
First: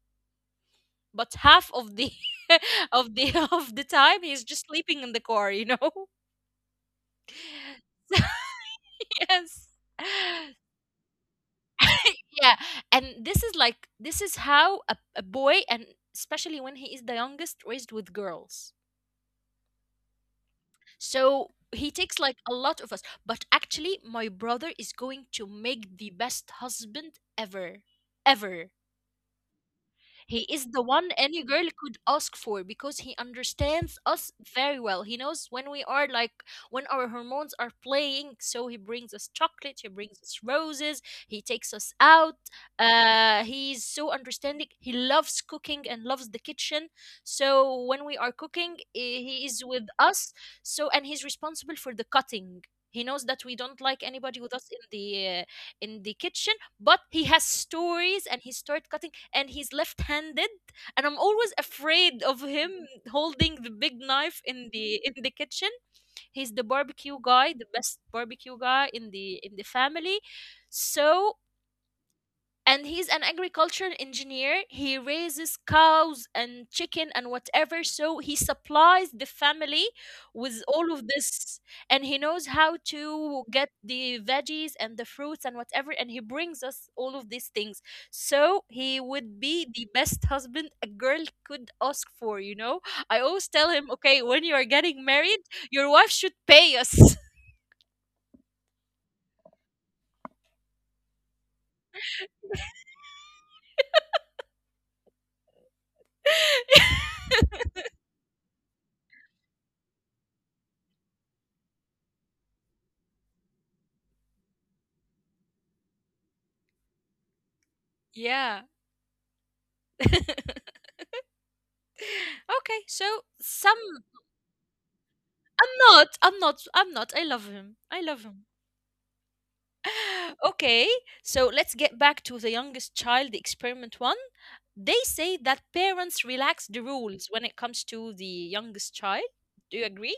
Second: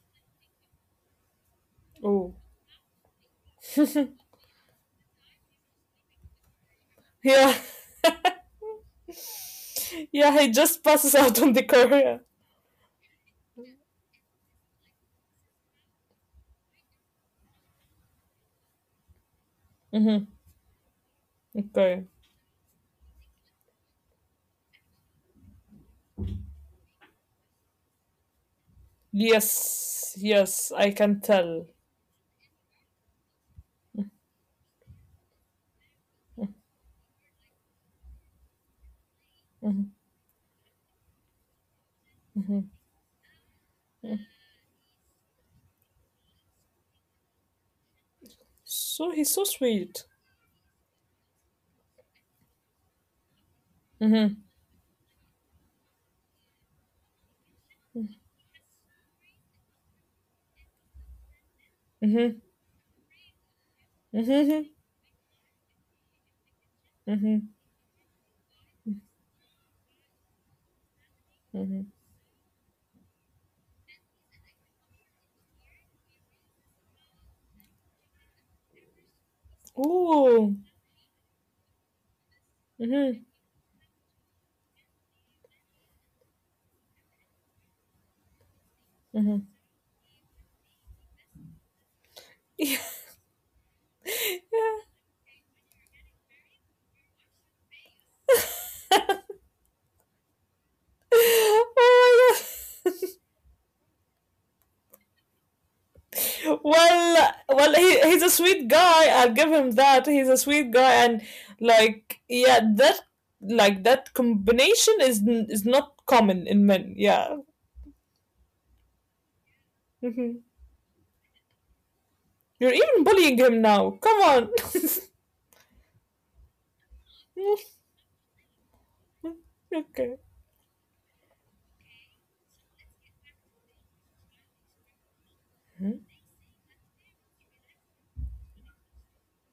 Speaker 1: But half of the
Speaker 2: Oh.
Speaker 1: of the of the time he's just sleeping in the car, you know?
Speaker 2: Yeah.
Speaker 1: yes.
Speaker 2: Yeah, he just passes out on the car.
Speaker 1: yeah, and this is how a boy, and especially when he is the youngest raised with girls,
Speaker 2: Mm-hmm.
Speaker 1: so he
Speaker 2: Okay.
Speaker 1: takes like a lot of us, but actually my brother is going to make the best husband ever ever.
Speaker 2: Yes.
Speaker 1: He is the
Speaker 2: Yes, I
Speaker 1: one
Speaker 2: can
Speaker 1: any girl
Speaker 2: tell.
Speaker 1: could ask for because he understands us very well. He knows when our hormones are playing. So he brings us chocolate, he brings us roses, he takes us out. He's so understanding. He loves cooking and loves the kitchen. So when we are cooking,
Speaker 2: So
Speaker 1: he
Speaker 2: he's so
Speaker 1: is with
Speaker 2: sweet.
Speaker 1: us. So, and he's responsible for the cutting. He knows that we don't like anybody with
Speaker 2: Mm-hmm.
Speaker 1: us in the kitchen, but he has stories and he started cutting, and he's left-handed, and I'm always afraid of
Speaker 2: Mm-hmm.
Speaker 1: him holding the big knife in
Speaker 2: Mm-hmm.
Speaker 1: the in the kitchen. He's the barbecue guy,
Speaker 2: Mm-hmm.
Speaker 1: the best barbecue guy in the family. So,
Speaker 2: Mm-hmm.
Speaker 1: and he's an agricultural engineer. He raises cows and chicken and whatever, so he supplies the family with
Speaker 2: Oh.
Speaker 1: all of this. And he knows how to
Speaker 2: Mm-hmm.
Speaker 1: get the veggies and the fruits and whatever, and he brings us all of these things. So he would be the
Speaker 2: Mm-hmm.
Speaker 1: best husband a girl could ask for, you know?
Speaker 2: Yeah.
Speaker 1: I always tell him, okay, when you are getting married, your wife should pay us.
Speaker 2: Oh my god. Well, he's a sweet guy, I'll give him that. He's a sweet guy, and like yeah, that like that combination is is not common in men. Yeah.
Speaker 1: yeah
Speaker 2: Mhm.
Speaker 1: okay, so
Speaker 2: You're even
Speaker 1: some
Speaker 2: bullying him now, come on.
Speaker 1: I'm not. I'm not. I'm not. I love him. I love him.
Speaker 2: Okay.
Speaker 1: Okay, so let's get back to the youngest child, the experiment one. They say that parents relax the rules when it comes to the youngest child. Do you agree?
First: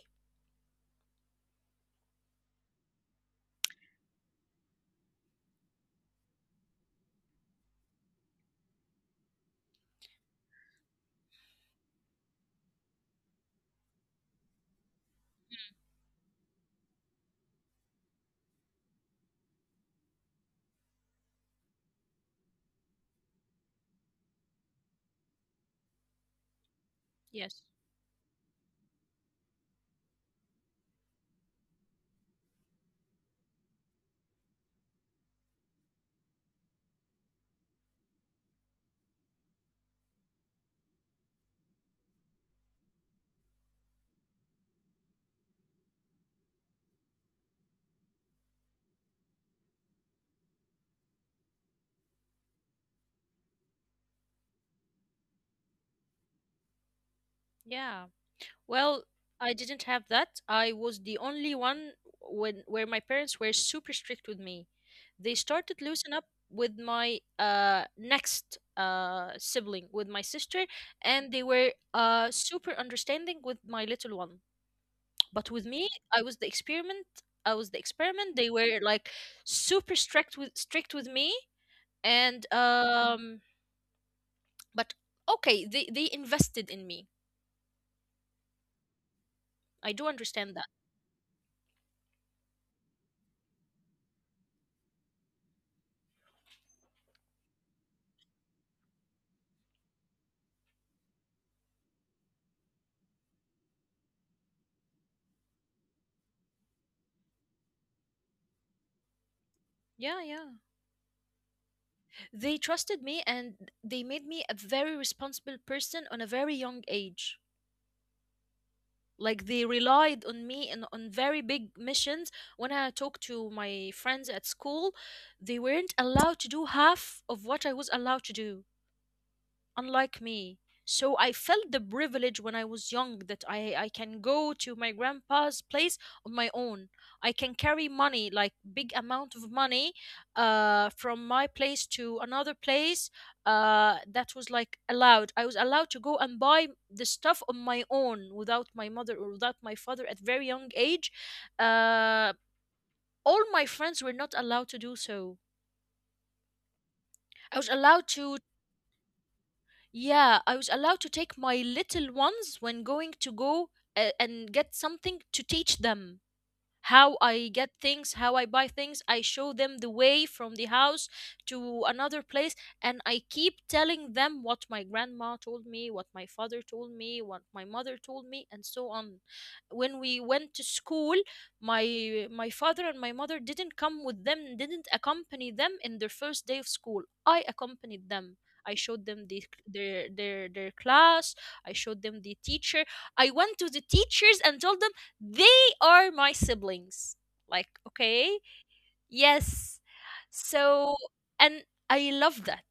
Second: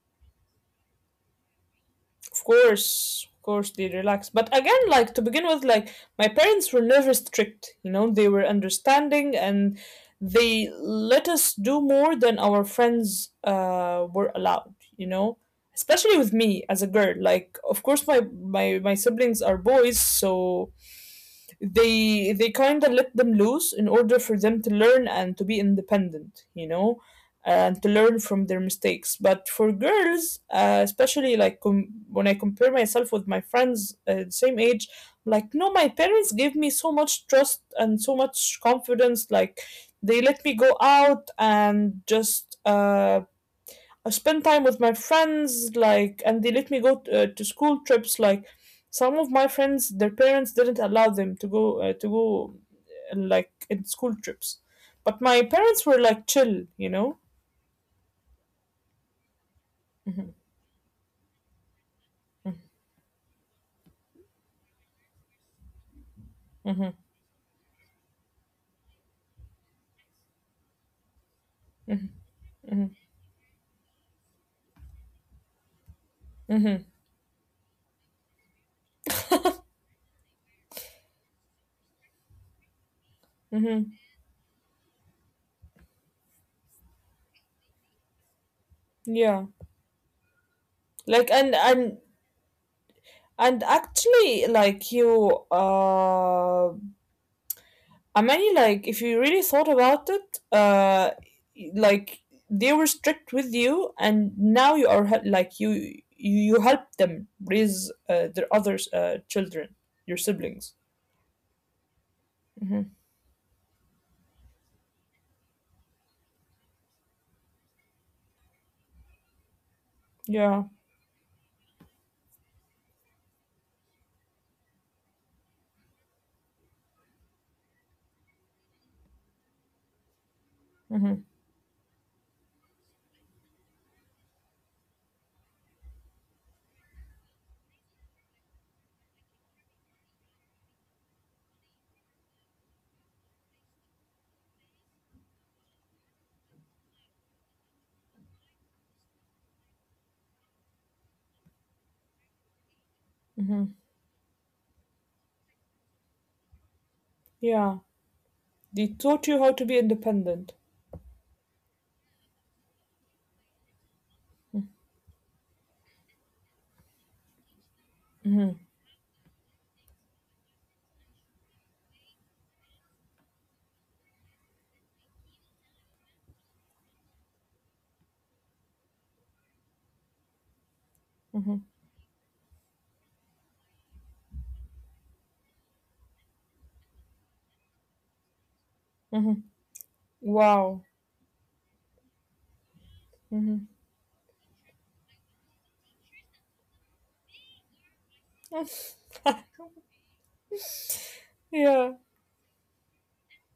Speaker 2: Of course, of course they relax. But again, like to begin with, like my parents were never strict. You know, they were understanding, and they let us do more than our friends were allowed. You know, especially with me as a girl. Like, of course, my siblings are boys, so they kind of let them loose in order for them to learn and to be independent, you know,
Speaker 1: Yes.
Speaker 2: and to learn from their mistakes. But for girls, especially like when I compare myself with my friends the same age, like no, my parents gave me so much trust and so much confidence. Like they let me go out and just I spend time with my friends, like, and they let me to school trips. Like some of my friends, their parents didn't allow them to go, like, in school trips. But my parents were like chill, you know.
Speaker 1: Yeah. Well, I didn't have that. I was the only one when where my parents were super strict with me. They started
Speaker 2: Mm-hmm.
Speaker 1: loosen up with my next sibling, with my sister, and they were super understanding with my little one. But with me,
Speaker 2: Mm-hmm.
Speaker 1: I was the experiment. I was the experiment. They were like super strict with me, and
Speaker 2: Mm-hmm.
Speaker 1: but okay, they invested in me.
Speaker 2: Yeah.
Speaker 1: I do
Speaker 2: Like,
Speaker 1: understand that.
Speaker 2: and and actually, like you, I mean, like, if you really thought about it, like they were strict with you, and now you are, you help them raise their other children, your siblings.
Speaker 1: Yeah, yeah.
Speaker 2: Hmm.
Speaker 1: They trusted me and they made me a very responsible person on a very young age. Like they
Speaker 2: Yeah.
Speaker 1: relied on me and on very big missions. When I talked to my friends at school, they weren't allowed to do half of what I was allowed to do, unlike
Speaker 2: Hmm.
Speaker 1: me. So I felt the privilege when I was young that I can go to my grandpa's place on my own. I can carry money, like big amount of money, from my place to another place. That was like allowed. I was allowed to go and buy the stuff on my own without my mother or without my father at very young age. Uh,
Speaker 2: Hmm.
Speaker 1: all my friends were not allowed to do so.
Speaker 2: Yeah.
Speaker 1: I was
Speaker 2: They
Speaker 1: allowed to.
Speaker 2: taught you how to be independent.
Speaker 1: Yeah, I was allowed to take my little ones when going to go and get something to teach them how I get things, how I buy things. I show them the way from the house to another place, and I keep telling them what my grandma told me, what my father told me, what my mother told me, and so on. When we went to
Speaker 2: Hmm.
Speaker 1: school, my father and my mother didn't come with them, didn't accompany them in their first day of school. I accompanied them.
Speaker 2: Hmm.
Speaker 1: I showed them the,
Speaker 2: Wow.
Speaker 1: their their their class. I showed them the teacher.
Speaker 2: Hmm.
Speaker 1: I went to the teachers and told them they are my siblings. Like, okay, yes. So,
Speaker 2: Yeah.
Speaker 1: and I love that.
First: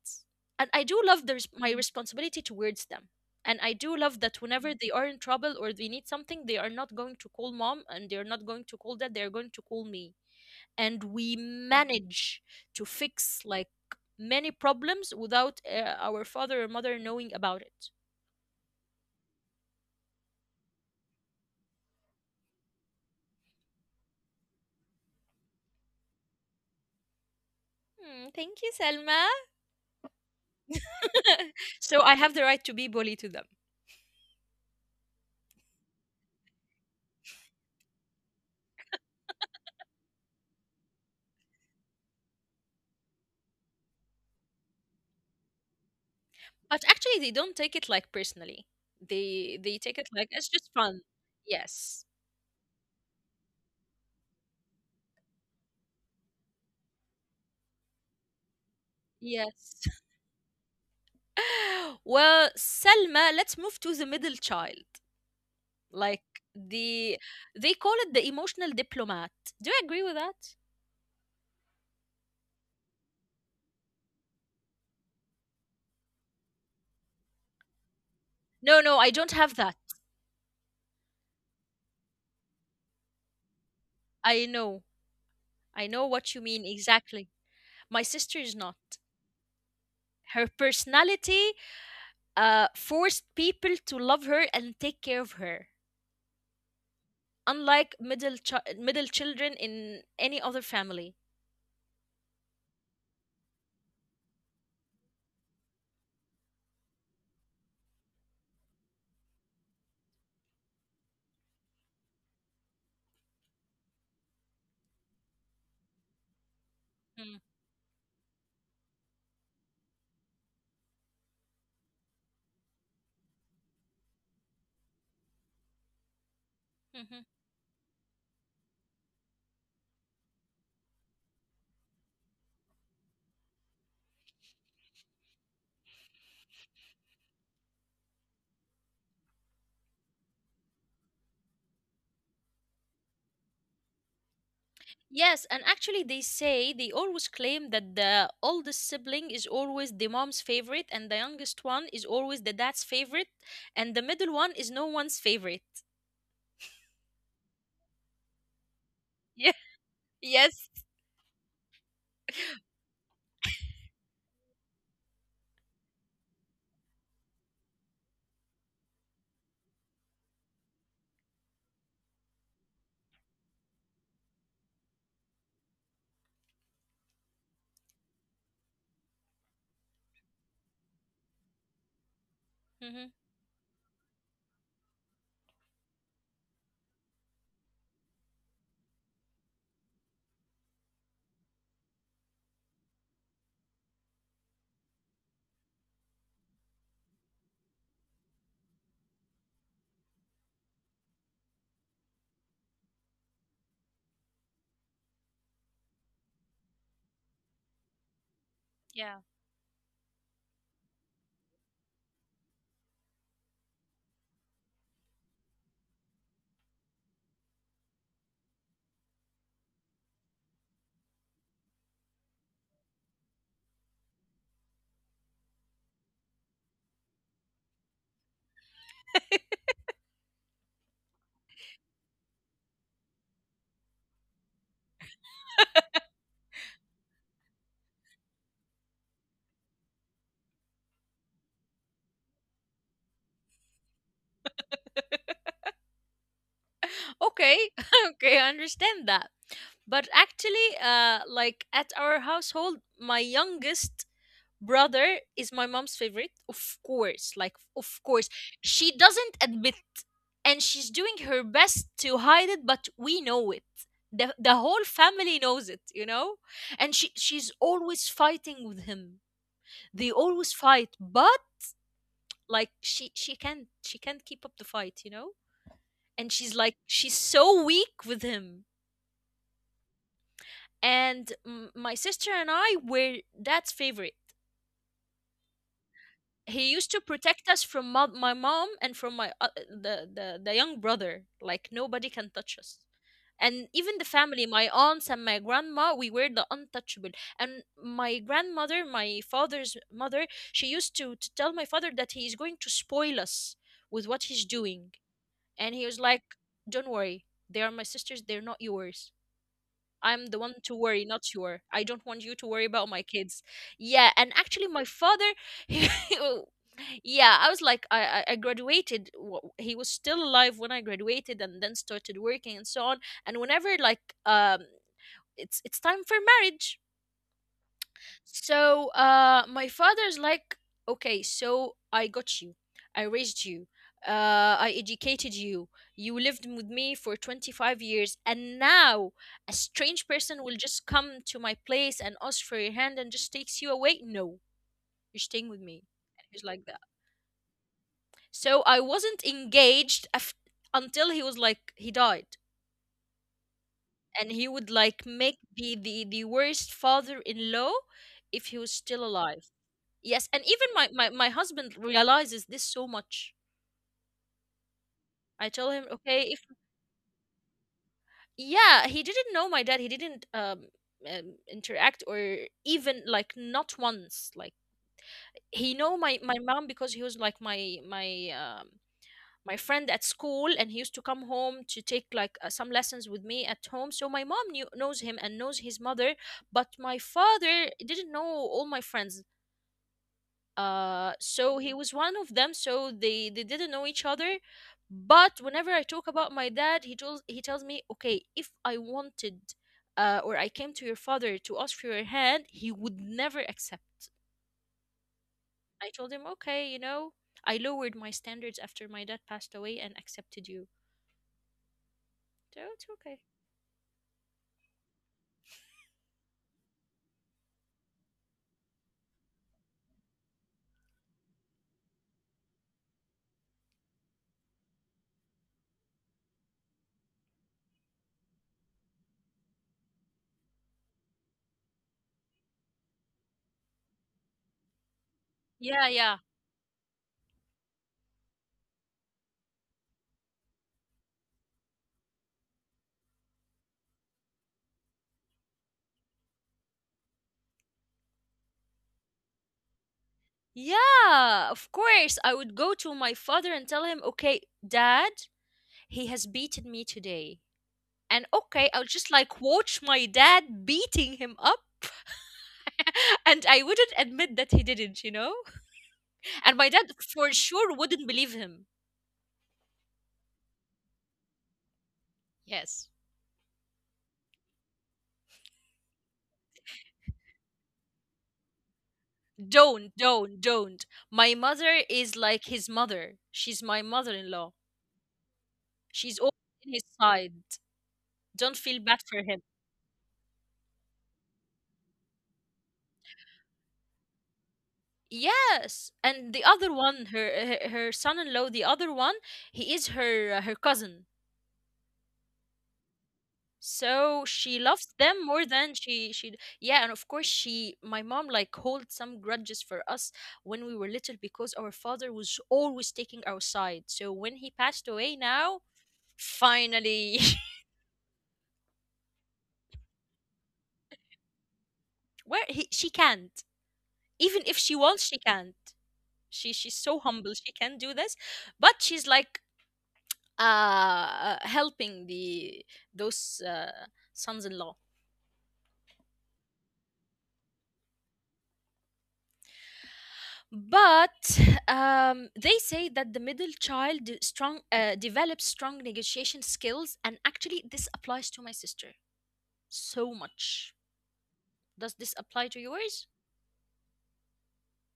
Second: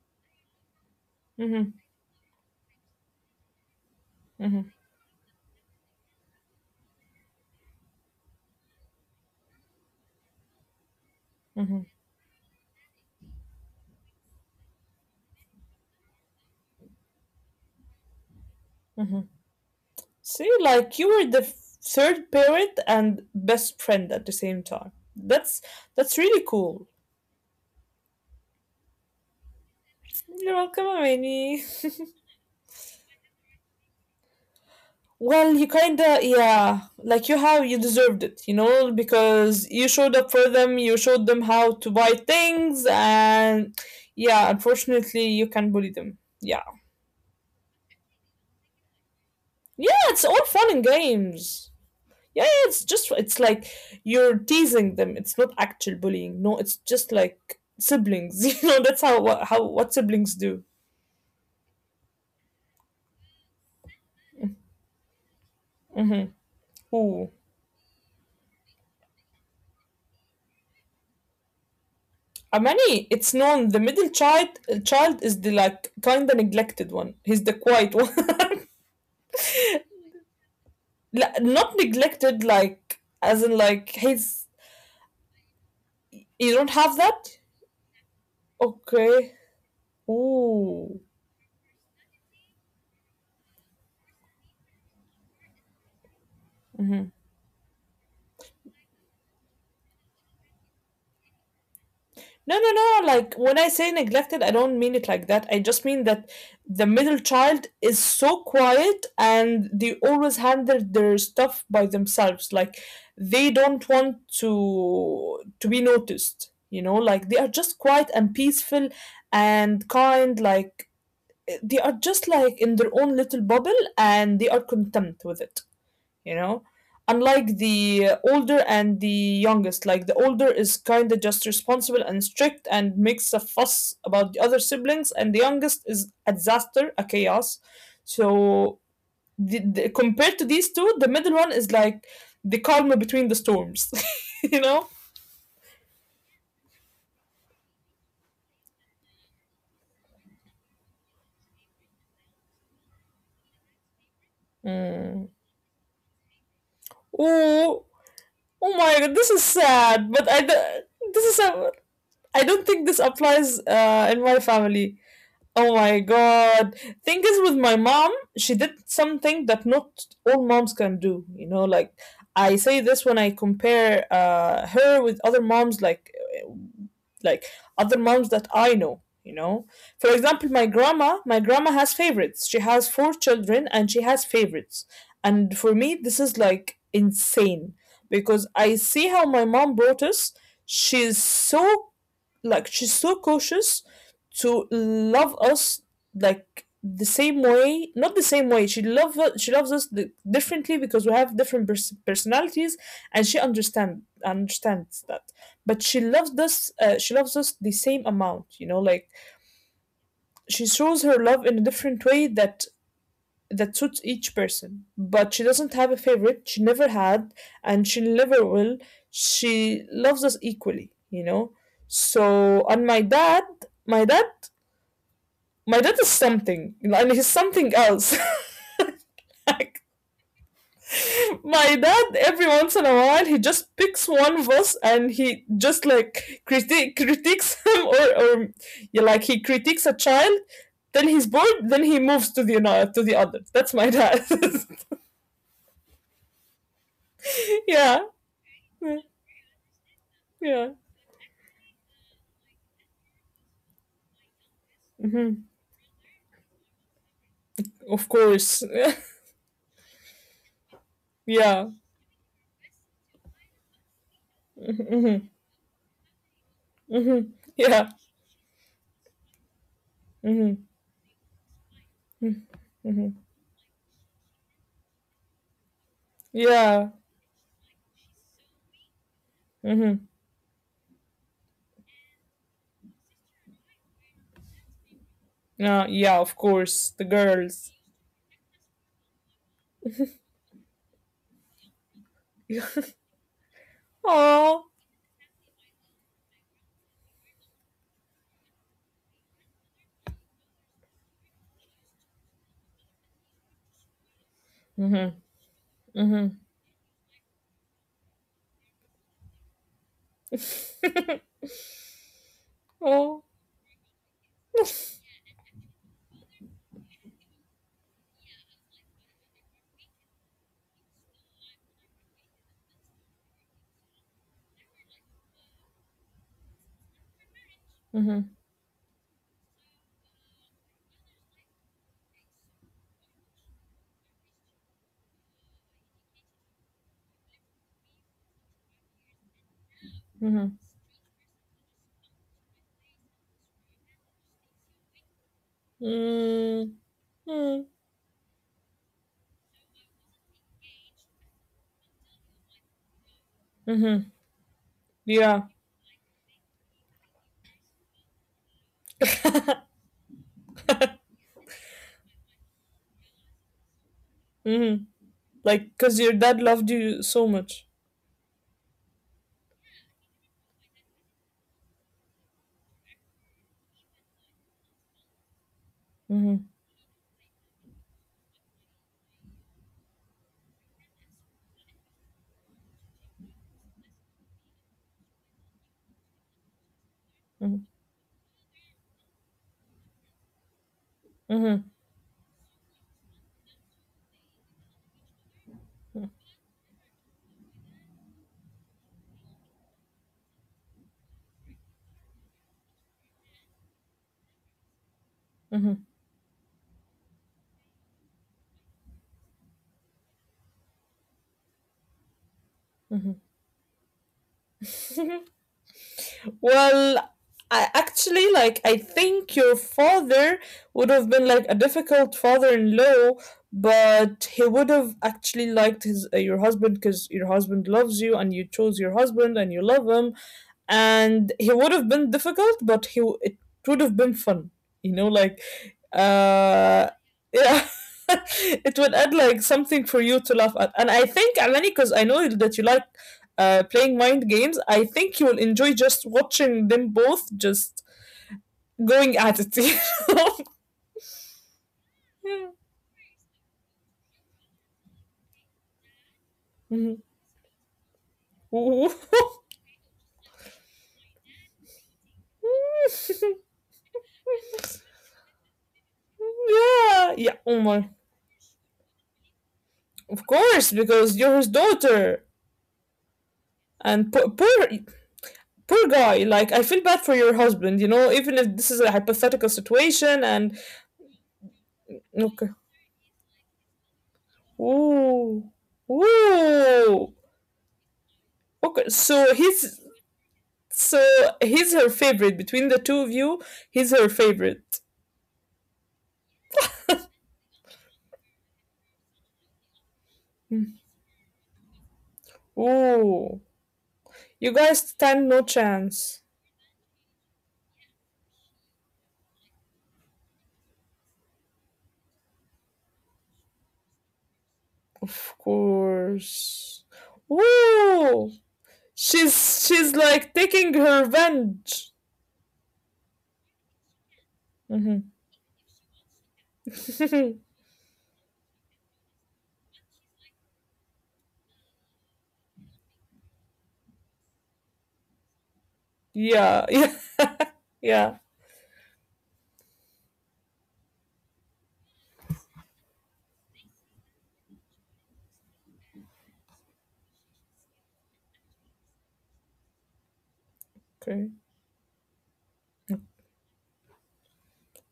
Speaker 1: And I do love there's my
Speaker 2: Hmm.
Speaker 1: responsibility towards them. And I do love that
Speaker 2: Hmm.
Speaker 1: whenever they are in trouble or they need something, they are not going to call mom and they're not going to call dad, they're going to call me. And we manage to fix like many problems without our father or mother knowing about it.
Speaker 2: Hmm. See, like you were third parent and best friend at the same time. That's really cool.
Speaker 1: Hmm, thank you, Selma.
Speaker 2: You're welcome, Amani.
Speaker 1: so I have the right to be bully to them.
Speaker 2: Well, you kinda, yeah, like you, how you deserved it, you know, because you showed up for them. You showed them how to buy things, and yeah, unfortunately, you can bully them. Yeah,
Speaker 1: But actually, they don't take it like personally. They take
Speaker 2: yeah,
Speaker 1: it
Speaker 2: it's
Speaker 1: like
Speaker 2: all
Speaker 1: it's just
Speaker 2: fun and
Speaker 1: fun.
Speaker 2: games.
Speaker 1: Yes.
Speaker 2: Yeah, yeah, it's just it's like, you're teasing them. It's not actual bullying. No, it's just like siblings. You know, that's how
Speaker 1: Yes.
Speaker 2: what siblings do.
Speaker 1: Well, Selma, let's move to the middle child. Like
Speaker 2: Mm-hmm.
Speaker 1: the
Speaker 2: Ooh.
Speaker 1: they call it the emotional diplomat. Do you agree with that?
Speaker 2: Amani, it's known the middle child child is the like kinda neglected one. He's the quiet one.
Speaker 1: No, no, I don't have that.
Speaker 2: Not neglected, like as in like
Speaker 1: I
Speaker 2: he's,
Speaker 1: know. I know what you
Speaker 2: you
Speaker 1: mean
Speaker 2: don't have that?
Speaker 1: exactly. My sister is not.
Speaker 2: Okay.
Speaker 1: Her
Speaker 2: Ooh.
Speaker 1: personality forced people to love her and take care of her,
Speaker 2: Mm-hmm.
Speaker 1: unlike middle children in any other family.
Speaker 2: No, no, no. Like when I say neglected, I don't mean it like that. I just mean that the middle child is so quiet and they always handle their stuff by themselves. Like they don't want to be noticed, you know? Like they
Speaker 1: Mm,
Speaker 2: are just quiet and peaceful and kind, like they are just like in their own little bubble, and they are content with it, you know,
Speaker 1: mhm.
Speaker 2: unlike the older and the youngest. Like the older is kind of just responsible and strict and makes a fuss about the other siblings, and the youngest is a disaster, a chaos. So, compared to these two, the middle one is like the calm between the storms, you know.
Speaker 1: Yes, and actually, they always claim that the oldest sibling is always the mom's favorite, and the youngest one is always the dad's favorite, and the middle one is no one's
Speaker 2: Mm.
Speaker 1: favorite.
Speaker 2: Oh. Oh my god, this is
Speaker 1: Yeah.
Speaker 2: sad. But I,
Speaker 1: Yes.
Speaker 2: this is a, I don't think this applies in my family. Oh my God. Thing is, with my mom, she did something that not all moms can do. You know, like I say this when I compare her with other moms, like uh, like other moms that I know. You know, for example, my grandma. My grandma has favorites. She has
Speaker 1: Hmm.
Speaker 2: 4 children, and she has favorites. And for me, this is like insane because I see how my mom brought us. She's so she's so cautious to love us like the same way, not the same way. She loves us differently because we have different personalities, and she understands that, but she loves us, she loves us the same amount, like
Speaker 1: Yeah.
Speaker 2: she shows her love in a different way that suits each person. But she doesn't have a favorite. She never had, and she never will. She loves us equally. So, and my dad, my dad is something, and he's something else. Like, my dad, every once in a while, he just picks one of us and he just like critiques him or, yeah, like he critiques a child. Then he's bored. Then he moves to the other. That's my dad.
Speaker 1: Okay,
Speaker 2: Yeah,
Speaker 1: okay, I understand that. But actually,
Speaker 2: yeah.
Speaker 1: like at our household, my youngest brother
Speaker 2: Hmm.
Speaker 1: is my mom's favorite, of course. Like, of
Speaker 2: Of
Speaker 1: course,
Speaker 2: course.
Speaker 1: she doesn't admit, and she's doing her
Speaker 2: Yeah.
Speaker 1: best to hide it, but we know it. The whole
Speaker 2: Hmm.
Speaker 1: family knows it, and she
Speaker 2: Hmm.
Speaker 1: she's
Speaker 2: Yeah.
Speaker 1: always fighting with him. They always
Speaker 2: Hmm.
Speaker 1: fight, but like, she
Speaker 2: Hmm.
Speaker 1: she can't, she can't keep up the fight, and she's like,
Speaker 2: Yeah.
Speaker 1: she's so weak with him.
Speaker 2: Hmm.
Speaker 1: And my sister and I were dad's favorite.
Speaker 2: Yeah, of
Speaker 1: He used
Speaker 2: course.
Speaker 1: to
Speaker 2: The
Speaker 1: protect us
Speaker 2: girls.
Speaker 1: from my mom and from my the young brother, like nobody can touch us. And even the family,
Speaker 2: Aww.
Speaker 1: my aunts and my grandma, we were the untouchable. And my grandmother, my father's mother, she used to tell my father that he is going to spoil us with what he's doing.
Speaker 2: Hmm.
Speaker 1: And he was like,
Speaker 2: Hmm.
Speaker 1: don't worry, they are my sisters, they're not yours. I'm the one to worry, not your. I don't want you to worry about my
Speaker 2: Oh.
Speaker 1: kids. Yeah, and actually, my father, he, yeah, I was like, I graduated. He was still alive when I graduated, and then started working and so on. And whenever like, it's time for marriage,
Speaker 2: Hmm.
Speaker 1: so, my father's like, okay, so I got you, I raised you, I educated you, you lived with me for 25 years, and now a strange person will
Speaker 2: Hmm.
Speaker 1: just come to my place and ask for your hand and just takes you away? No, you're staying with me. And he like
Speaker 2: Mm.
Speaker 1: that. So, I wasn't engaged until he was like, he died.
Speaker 2: Mm-hmm.
Speaker 1: And he would like make
Speaker 2: Yeah.
Speaker 1: the worst father in law if he was still alive. Yes, and even my husband realizes this so much.
Speaker 2: Hmm.
Speaker 1: I tell
Speaker 2: Like,
Speaker 1: him,
Speaker 2: because your
Speaker 1: okay, if
Speaker 2: dad loved you so much.
Speaker 1: yeah, he didn't know my dad. He didn't interact, or even like not once. Like, he know my
Speaker 2: Hmm.
Speaker 1: mom because he was like my friend at school, and he used to come home to take like, some lessons with me at home. So my mom knew knows him and knows his mother, but my
Speaker 2: Hmm.
Speaker 1: father didn't know all my friends. So
Speaker 2: Hmm.
Speaker 1: he was one of them, so they didn't know each other. But whenever I talk about my dad, he tells me, okay, if I wanted, or I came to your father to ask for your hand, he would never accept.
Speaker 2: Hmm.
Speaker 1: I told him, okay, I lowered my standards after my dad passed away and accepted you, so it's okay.
Speaker 2: Well, I actually, like, I think your father would have been like a difficult father-in-law, but he would have actually liked his your husband because your husband loves you and you chose your husband and you love him, and he would have been difficult, but it would have been fun, you know, like
Speaker 1: Yeah, yeah,
Speaker 2: uh yeah. It would add like something for you to laugh at, and I think Alani, because I know that you like playing mind games, I think you will enjoy just watching them both just going at it.
Speaker 1: yeah, of course I would go to my father and tell him, okay, dad, he has beaten me today. And okay, I'll just like watch my dad beating him up. And I wouldn't admit that he didn't, and my dad
Speaker 2: Yeah,
Speaker 1: for
Speaker 2: yeah. Oh
Speaker 1: sure
Speaker 2: my,
Speaker 1: wouldn't believe him.
Speaker 2: of course, because you're his daughter,
Speaker 1: Yes,
Speaker 2: and poor, poor, poor guy. Like, I feel bad for your husband. Even if this is a hypothetical
Speaker 1: don't,
Speaker 2: situation.
Speaker 1: don't,
Speaker 2: And
Speaker 1: don't. My mother is like
Speaker 2: okay,
Speaker 1: his mother, she's my mother-in-law.
Speaker 2: ooh,
Speaker 1: She's always in his
Speaker 2: ooh,
Speaker 1: side, don't feel
Speaker 2: okay.
Speaker 1: bad for
Speaker 2: So
Speaker 1: him.
Speaker 2: he's so he's her favorite between the two of you. He's her favorite.
Speaker 1: Yes, and the other one, her son-in-law, the other one, he is her cousin,
Speaker 2: Ooh,
Speaker 1: so
Speaker 2: you
Speaker 1: she
Speaker 2: guys
Speaker 1: loves them
Speaker 2: stand
Speaker 1: more
Speaker 2: no
Speaker 1: than she
Speaker 2: chance.
Speaker 1: she yeah. And of course, she my mom like holds some grudges for us when we were little because our father was always taking our side. So when he passed away,
Speaker 2: Of
Speaker 1: now,
Speaker 2: course.
Speaker 1: finally,
Speaker 2: Ooh, she's like taking her revenge.
Speaker 1: where she can't, even if she wants,
Speaker 2: Mhm.
Speaker 1: she can't. She's so humble, she can't do this. But she's like, helping the those, sons-in-law.
Speaker 2: Yeah, yeah, yeah.
Speaker 1: But they say that the middle child de- strong develops strong negotiation skills, and actually this applies to my sister so much.
Speaker 2: Okay.
Speaker 1: Does this apply to yours?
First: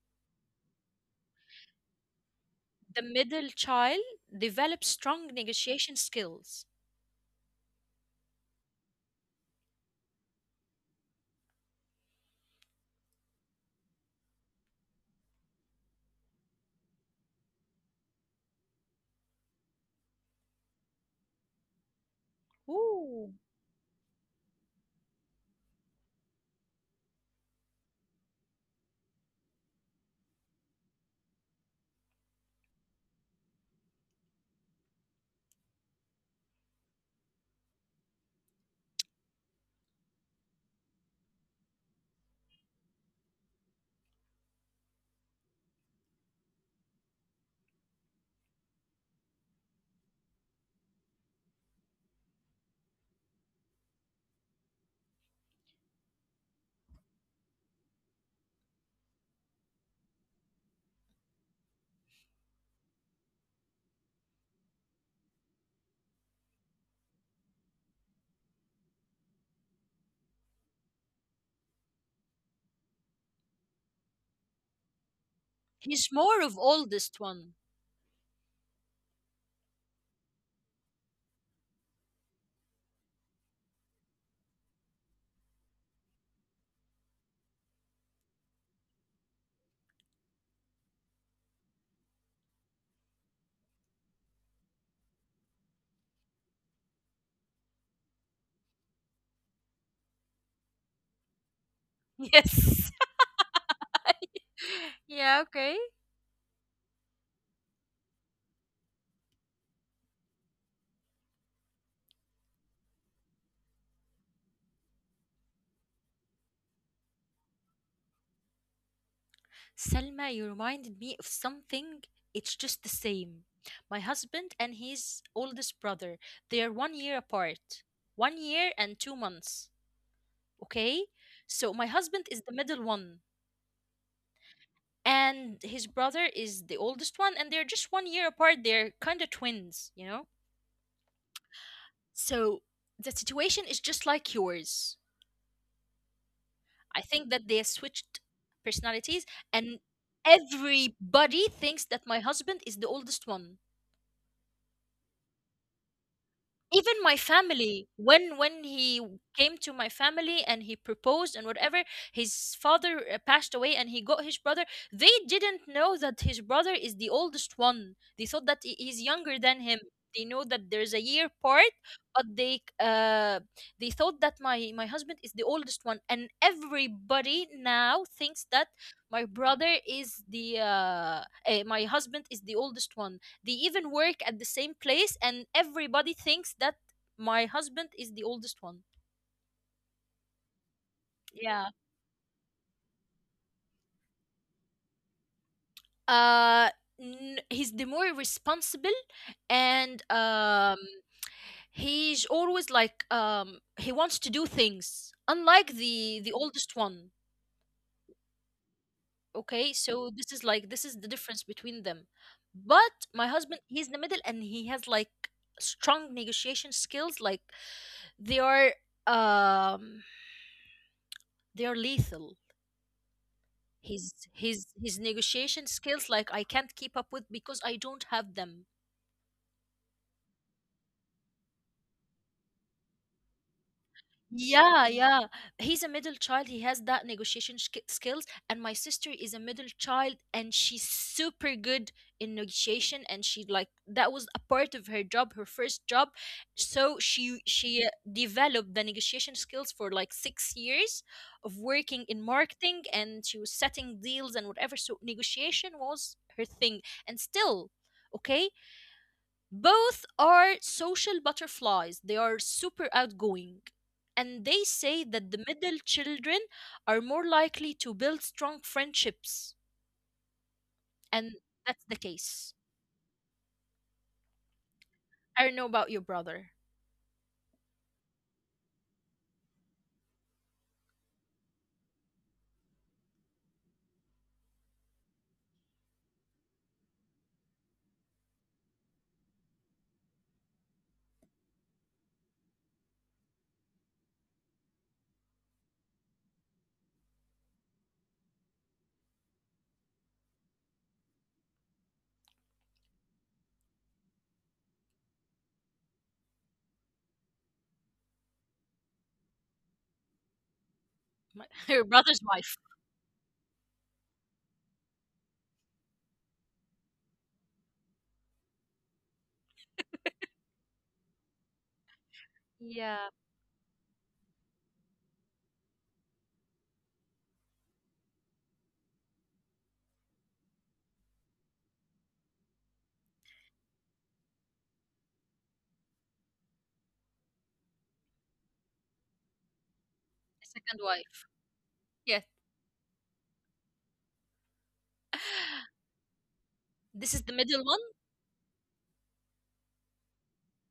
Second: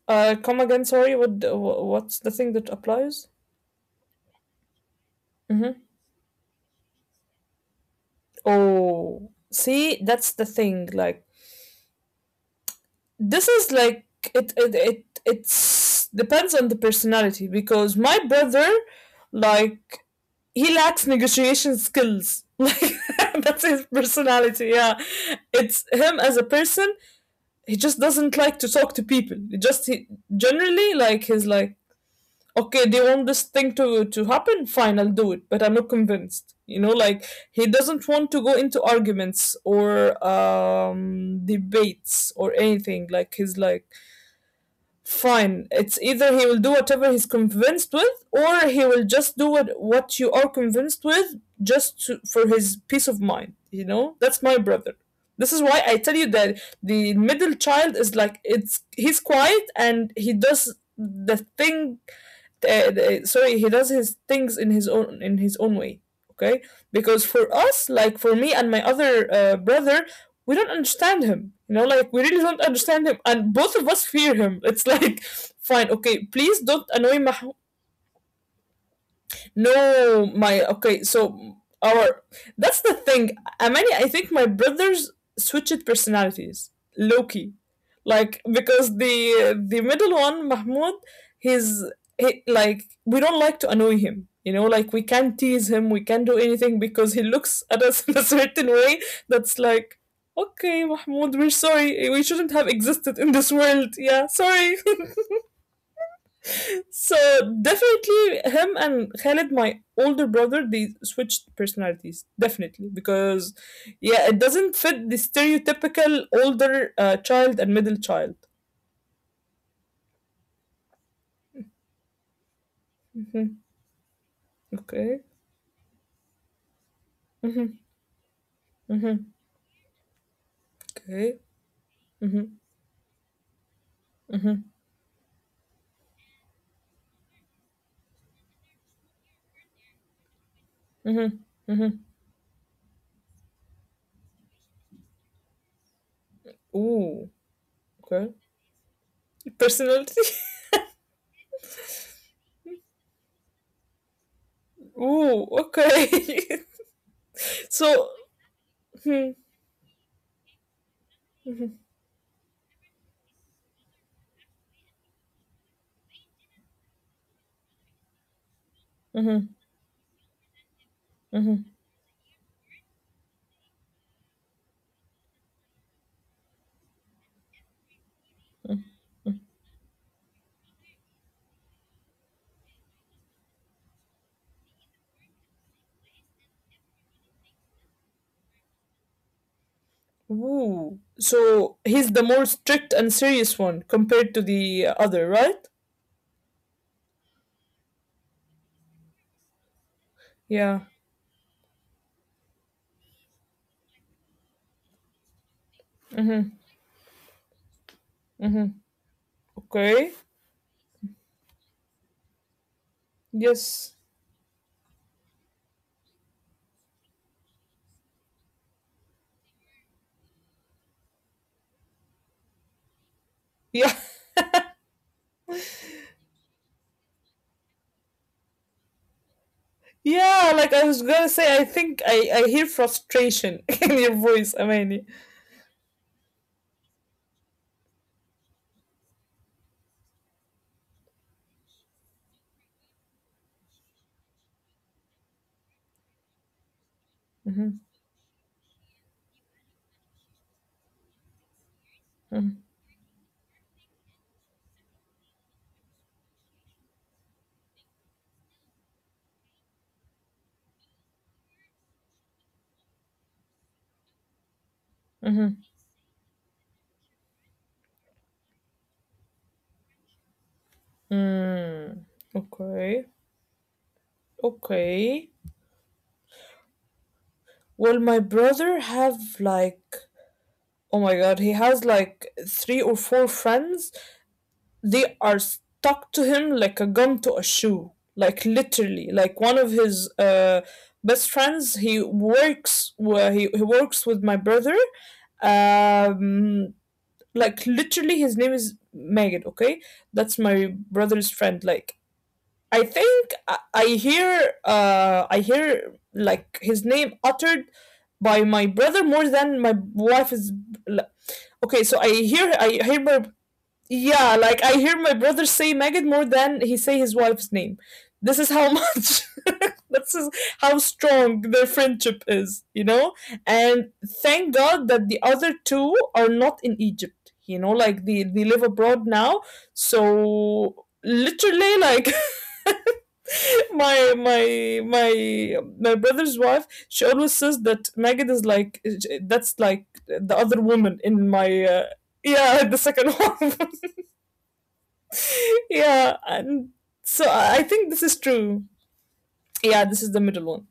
Speaker 2: Come again. Sorry. What? What's the thing that
Speaker 1: The
Speaker 2: applies?
Speaker 1: middle child develops strong
Speaker 2: Mm-hmm.
Speaker 1: negotiation skills.
Speaker 2: Oh, see, that's the thing. Like, this is like it's depends on the personality because my brother, like, he lacks negotiation skills. Like,
Speaker 1: Ooh.
Speaker 2: that's his personality. Yeah, it's him as a person. He just doesn't like to talk to people. He generally, like, he's like, okay, they want this thing to happen. Fine, I'll do it, but I'm not convinced. Like, he doesn't want to go into arguments or debates or anything. Like, he's like, fine, it's either he will do whatever he's convinced with or he will just do what you are convinced with, just for his peace of mind. That's my brother. This is why I tell you that the middle child is, like, it's he's quiet and he does the thing. Sorry, he does his things in his own way. Okay. Because for us, like, for me and my other brother, we don't understand him. Like, we really don't understand him, and both of us fear him. It's like, fine,
Speaker 1: He's
Speaker 2: okay,
Speaker 1: more of
Speaker 2: please don't
Speaker 1: oldest
Speaker 2: annoy Mah-.
Speaker 1: one.
Speaker 2: No, my okay, so our that's the thing. Amani, I think my brothers switched personalities, Loki. Like, because the middle one, Mahmoud, he's he, like, we don't like to annoy him. You know, like, we can't tease him, we can't do anything because he looks at us in a certain way, that's like, okay, Mahmoud, we're sorry, we shouldn't have
Speaker 1: Yes.
Speaker 2: existed in this world. Yeah, sorry.
Speaker 1: Yeah, okay.
Speaker 2: So definitely him and Khaled, my older brother, they switched personalities definitely because, yeah, it doesn't fit the stereotypical older child and middle child.
Speaker 1: Selma, you reminded me of something. It's just the same.
Speaker 2: Mhm.
Speaker 1: My husband and his
Speaker 2: Okay.
Speaker 1: oldest brother, they are 1 year
Speaker 2: Mhm.
Speaker 1: apart. 1 year and two
Speaker 2: Mhm.
Speaker 1: months. Okay?
Speaker 2: Okay.
Speaker 1: So my husband is the
Speaker 2: Mhm.
Speaker 1: middle one.
Speaker 2: Mhm.
Speaker 1: And his brother is the oldest one, and they're just 1 year apart. They're kind of twins, you know?
Speaker 2: Mhm. Mhm.
Speaker 1: So the situation is just like yours. I
Speaker 2: Ooh.
Speaker 1: think that they have switched
Speaker 2: Okay.
Speaker 1: personalities, and
Speaker 2: Personality.
Speaker 1: everybody thinks that my husband is the oldest one.
Speaker 2: Ooh. Okay.
Speaker 1: Even my family,
Speaker 2: So.
Speaker 1: when he
Speaker 2: Hmm.
Speaker 1: came to my family and he proposed and whatever, his father, passed away and he got his brother, they didn't know that his brother is the oldest one, they thought that he's younger
Speaker 2: Mhm.
Speaker 1: than him. They know that there's a year
Speaker 2: Mhm.
Speaker 1: part, but they, they thought that my husband is the oldest one, and everybody now thinks that my husband is the oldest one. They even work at the same place and everybody thinks that my husband is the oldest one.
Speaker 2: Ooh.
Speaker 1: Yeah.
Speaker 2: So he's the more strict and serious one compared to the other, right?
Speaker 1: uh he's the more responsible, and
Speaker 2: Yeah.
Speaker 1: he's always like, he wants to do things unlike the oldest one.
Speaker 2: Mhm.
Speaker 1: Okay, so
Speaker 2: Okay.
Speaker 1: this is like, this is the difference between them. But my husband, he's
Speaker 2: Yes.
Speaker 1: in the middle and he has like strong negotiation skills, like, they are, um they are lethal.
Speaker 2: Yeah.
Speaker 1: his his his negotiation skills, like, I can't keep up with because I don't have them.
Speaker 2: Yeah, like I was gonna say, I think I hear frustration in your voice,
Speaker 1: Yeah,
Speaker 2: Amani.
Speaker 1: yeah, he's a middle child, he has that negotiation skills. And my sister is a middle child, and she's super good in negotiation. And she like, that was a part of her job, her first job. So she
Speaker 2: Mm-hmm.
Speaker 1: she uh, developed the negotiation skills for like 6 years of working in
Speaker 2: Mm-hmm.
Speaker 1: marketing, and she was setting deals and whatever, so negotiation was her thing. And still, okay. Both are social butterflies. They are super outgoing. And they say that the
Speaker 2: Mm-hmm.
Speaker 1: middle children are more likely to build strong friendships. And that's the
Speaker 2: Mm.
Speaker 1: case.
Speaker 2: Okay. Okay.
Speaker 1: I don't know about your brother.
Speaker 2: Well, my brother have, like, oh my God, he has like three or four friends. They are stuck to him like a gun to a shoe, like, literally, like, one of his best friends, he works where he works with my brother. um like, literally, his name is Magid. Okay, that's my brother's friend. Like, I think I hear like his name uttered by my brother more than my wife is, like, okay.
Speaker 1: Your
Speaker 2: So I
Speaker 1: brother's
Speaker 2: hear,
Speaker 1: wife.
Speaker 2: my, yeah, like I hear my brother say Maggot more than he say his wife's name. This is how much, this is how strong their friendship is, you
Speaker 1: Yeah,
Speaker 2: know? And thank God that the other two are not in Egypt, like they live abroad now. So literally, like, my brother's wife, she always says that Maggot is like, that's like the other
Speaker 1: second
Speaker 2: woman
Speaker 1: wife.
Speaker 2: in my,
Speaker 1: Yeah.
Speaker 2: yeah, the second one. Yeah, and
Speaker 1: This is
Speaker 2: so
Speaker 1: the
Speaker 2: I
Speaker 1: middle one.
Speaker 2: think this is true. Yeah, this is the middle one.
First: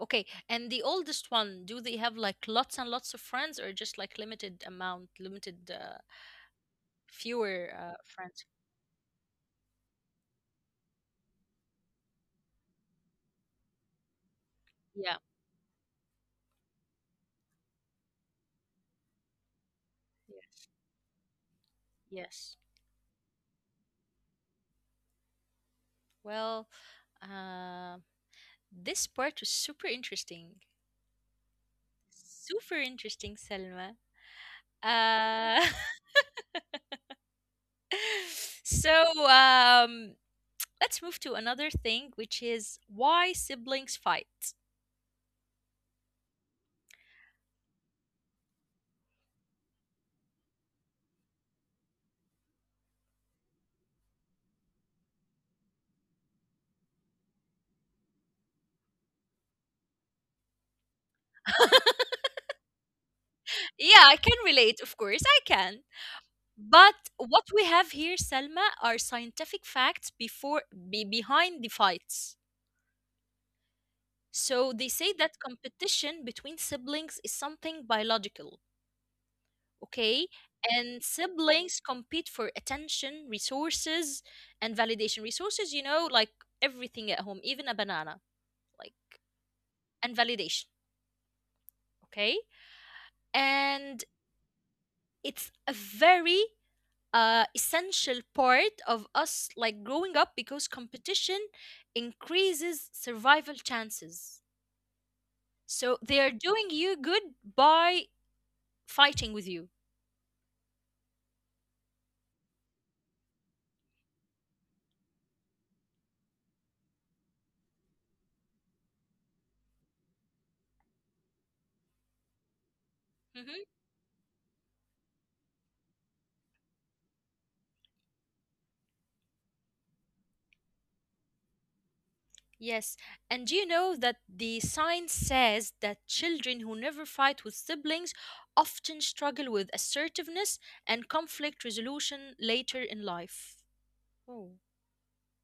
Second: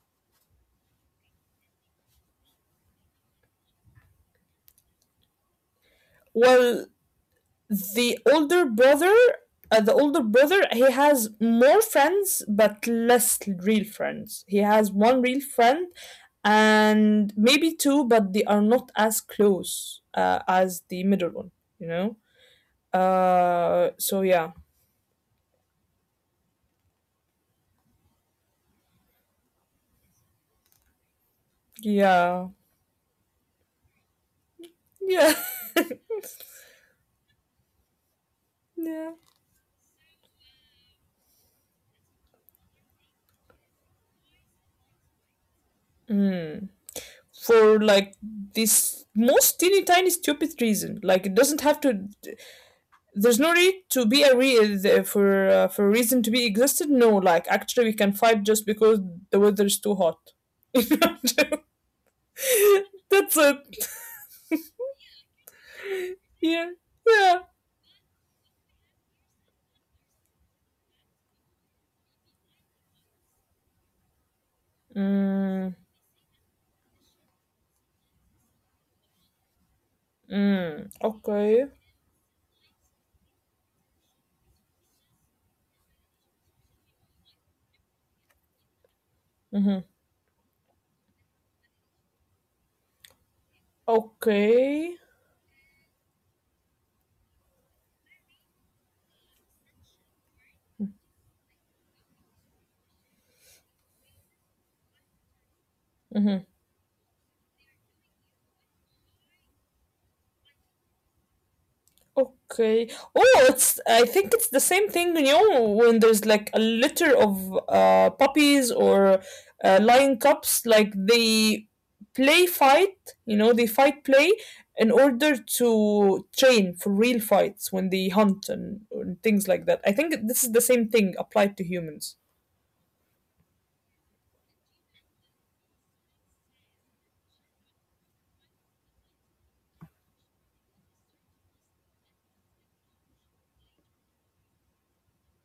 Speaker 1: Okay. And the oldest one, do they have like lots and lots of friends, or just like limited amount,
Speaker 2: Well,
Speaker 1: fewer,
Speaker 2: the
Speaker 1: friends?
Speaker 2: older brother, he has more friends but less real friends. He has
Speaker 1: Yeah.
Speaker 2: one real friend and maybe two, but they are not as close
Speaker 1: Yeah.
Speaker 2: as the middle one. You know.
Speaker 1: Yes.
Speaker 2: So yeah,
Speaker 1: Well, uh, this part was super interesting.
Speaker 2: yeah,
Speaker 1: Super interesting, Selma.
Speaker 2: yeah,
Speaker 1: Uh, so,
Speaker 2: yeah.
Speaker 1: let's move to another thing, which is why siblings fight.
Speaker 2: For, like, this most teeny tiny stupid reason, like, it doesn't have to, there's no need to be a for a reason to be existed. No, like, actually, we can fight just because the weather is too hot. That's it.
Speaker 1: Yeah, I can relate, of course, I can.
Speaker 2: Yeah,
Speaker 1: But
Speaker 2: yeah.
Speaker 1: what we have here, Selma, are scientific facts behind the fights. So they say that
Speaker 2: Mm,
Speaker 1: competition between siblings is something biological, okay?
Speaker 2: mm,
Speaker 1: And
Speaker 2: okay.
Speaker 1: siblings compete for attention, resources, and validation. Resources, like everything at home, even a banana, like,
Speaker 2: Mm-hmm.
Speaker 1: and validation, okay? And
Speaker 2: Okay.
Speaker 1: it's a very, essential part of us, like, growing up, because competition increases survival chances. So they are
Speaker 2: Mm-hmm.
Speaker 1: doing you good by fighting with you.
Speaker 2: Okay. Oh, it's I think it's the same thing, when there's like a litter of puppies or lion cubs, like they play fight,
Speaker 1: Mm-hmm.
Speaker 2: they fight play in order to train for real fights when they hunt and things like that. I think this is the same thing applied to humans.
Speaker 1: Yes, and do you know that the science says that children who never fight with siblings often struggle with assertiveness and conflict resolution later in life? Oh,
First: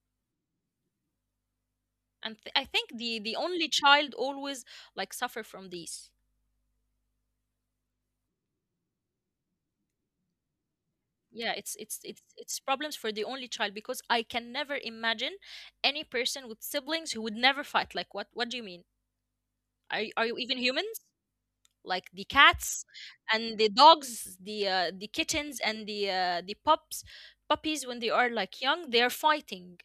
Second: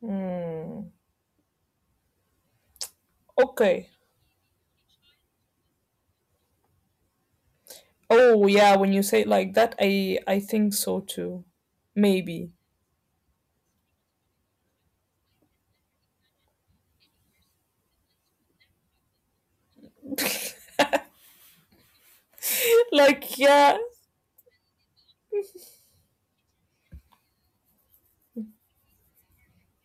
Speaker 2: Hmm.
Speaker 1: and I think the only
Speaker 2: Okay.
Speaker 1: child always like suffer from these.
Speaker 2: Oh yeah, when you say it like that, I think so too.
Speaker 1: Yeah, it's it's it's
Speaker 2: Maybe.
Speaker 1: it's problems for the only child, because I can never imagine any person with siblings who would never fight. Like, what do you mean? Are are you even humans? Like the cats
Speaker 2: Like,
Speaker 1: and the
Speaker 2: yeah.
Speaker 1: dogs, the, the kittens and the, the pups puppies, when they are like young, they're fighting.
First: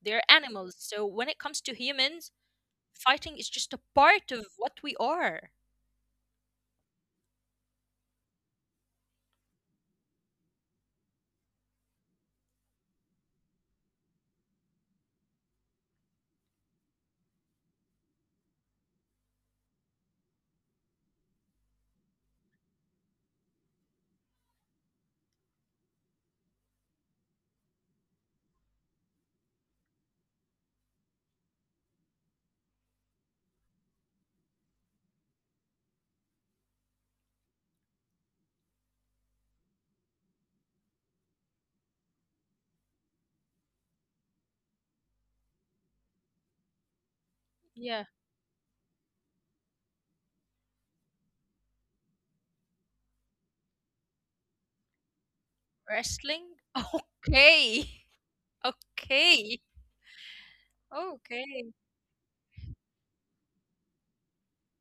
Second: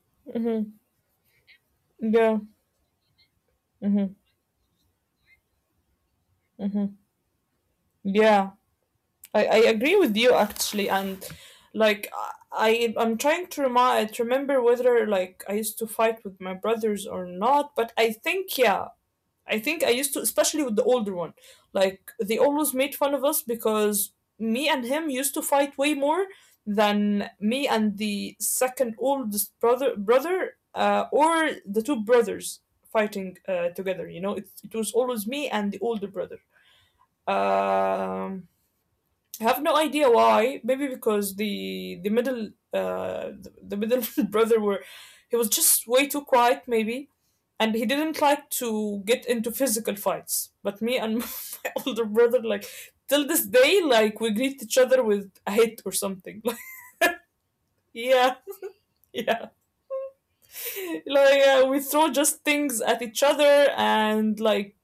Speaker 1: They're animals,
Speaker 2: Mhm.
Speaker 1: so when it comes to humans,
Speaker 2: Yeah.
Speaker 1: fighting is just a
Speaker 2: Mhm.
Speaker 1: part of what we are.
Speaker 2: Yeah, I agree with you actually, and, like, I'm trying to remind to remember whether, like, I used to fight with my brothers or not, but I think I used to, especially with the older one, like they always made fun of us because me and him used to fight way more than me and the second oldest brother, or the two brothers fighting, together. It was always me and the older brother. Um I have no idea why. Maybe because the middle brother were he was just way too quiet, maybe, and he
Speaker 1: Yeah,
Speaker 2: didn't like to get into physical fights. But me and my older brother, like, till this day, like, we greet each other with a hit or something.
Speaker 1: wrestling.
Speaker 2: Like,
Speaker 1: Okay.
Speaker 2: yeah, yeah.
Speaker 1: Okay.
Speaker 2: Like,
Speaker 1: Okay.
Speaker 2: we throw just things at each other and, like,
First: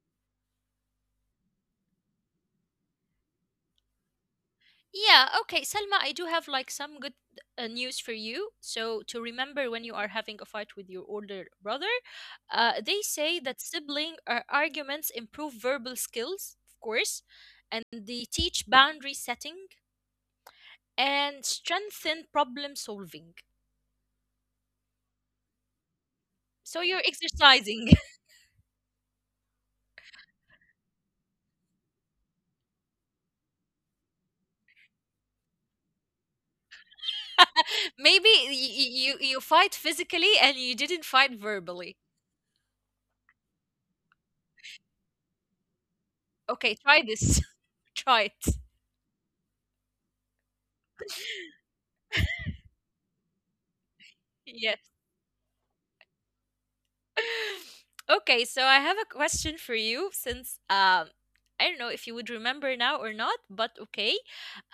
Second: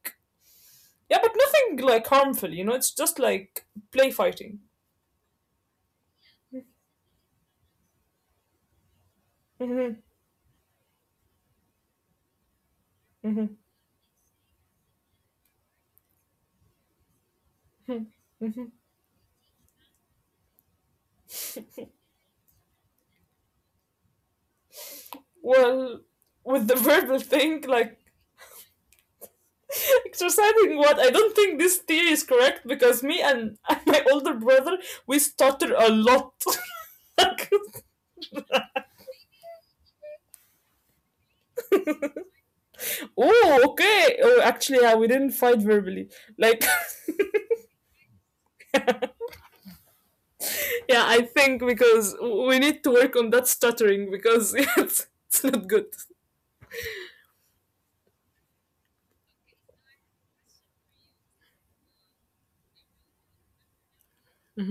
Speaker 2: yeah, but nothing like harmful. It's just like play fighting.
Speaker 1: Yeah, okay, Selma, I do have like some good, news for you. So, to remember when you
Speaker 2: Hmm.
Speaker 1: are having a fight with your older brother, they say
Speaker 2: Hmm.
Speaker 1: that sibling, arguments improve verbal skills, of course, and they teach boundary setting and strengthen problem solving.
Speaker 2: Well, with the
Speaker 1: So, you're
Speaker 2: verbal thing,
Speaker 1: exercising.
Speaker 2: like, exercising what? I don't think this theory is correct because me and my older brother we stutter a lot. Like,
Speaker 1: Maybe you fight physically and you didn't fight verbally.
Speaker 2: oh, okay. Oh, actually, yeah, we didn't fight verbally. Like,
Speaker 1: Okay, try this. Try it.
Speaker 2: yeah, I think because we need to work on that stuttering because
Speaker 1: Yes.
Speaker 2: it's not good.
Speaker 1: Okay, so I have a question for you, since, I don't know if you would remember now or not, but okay.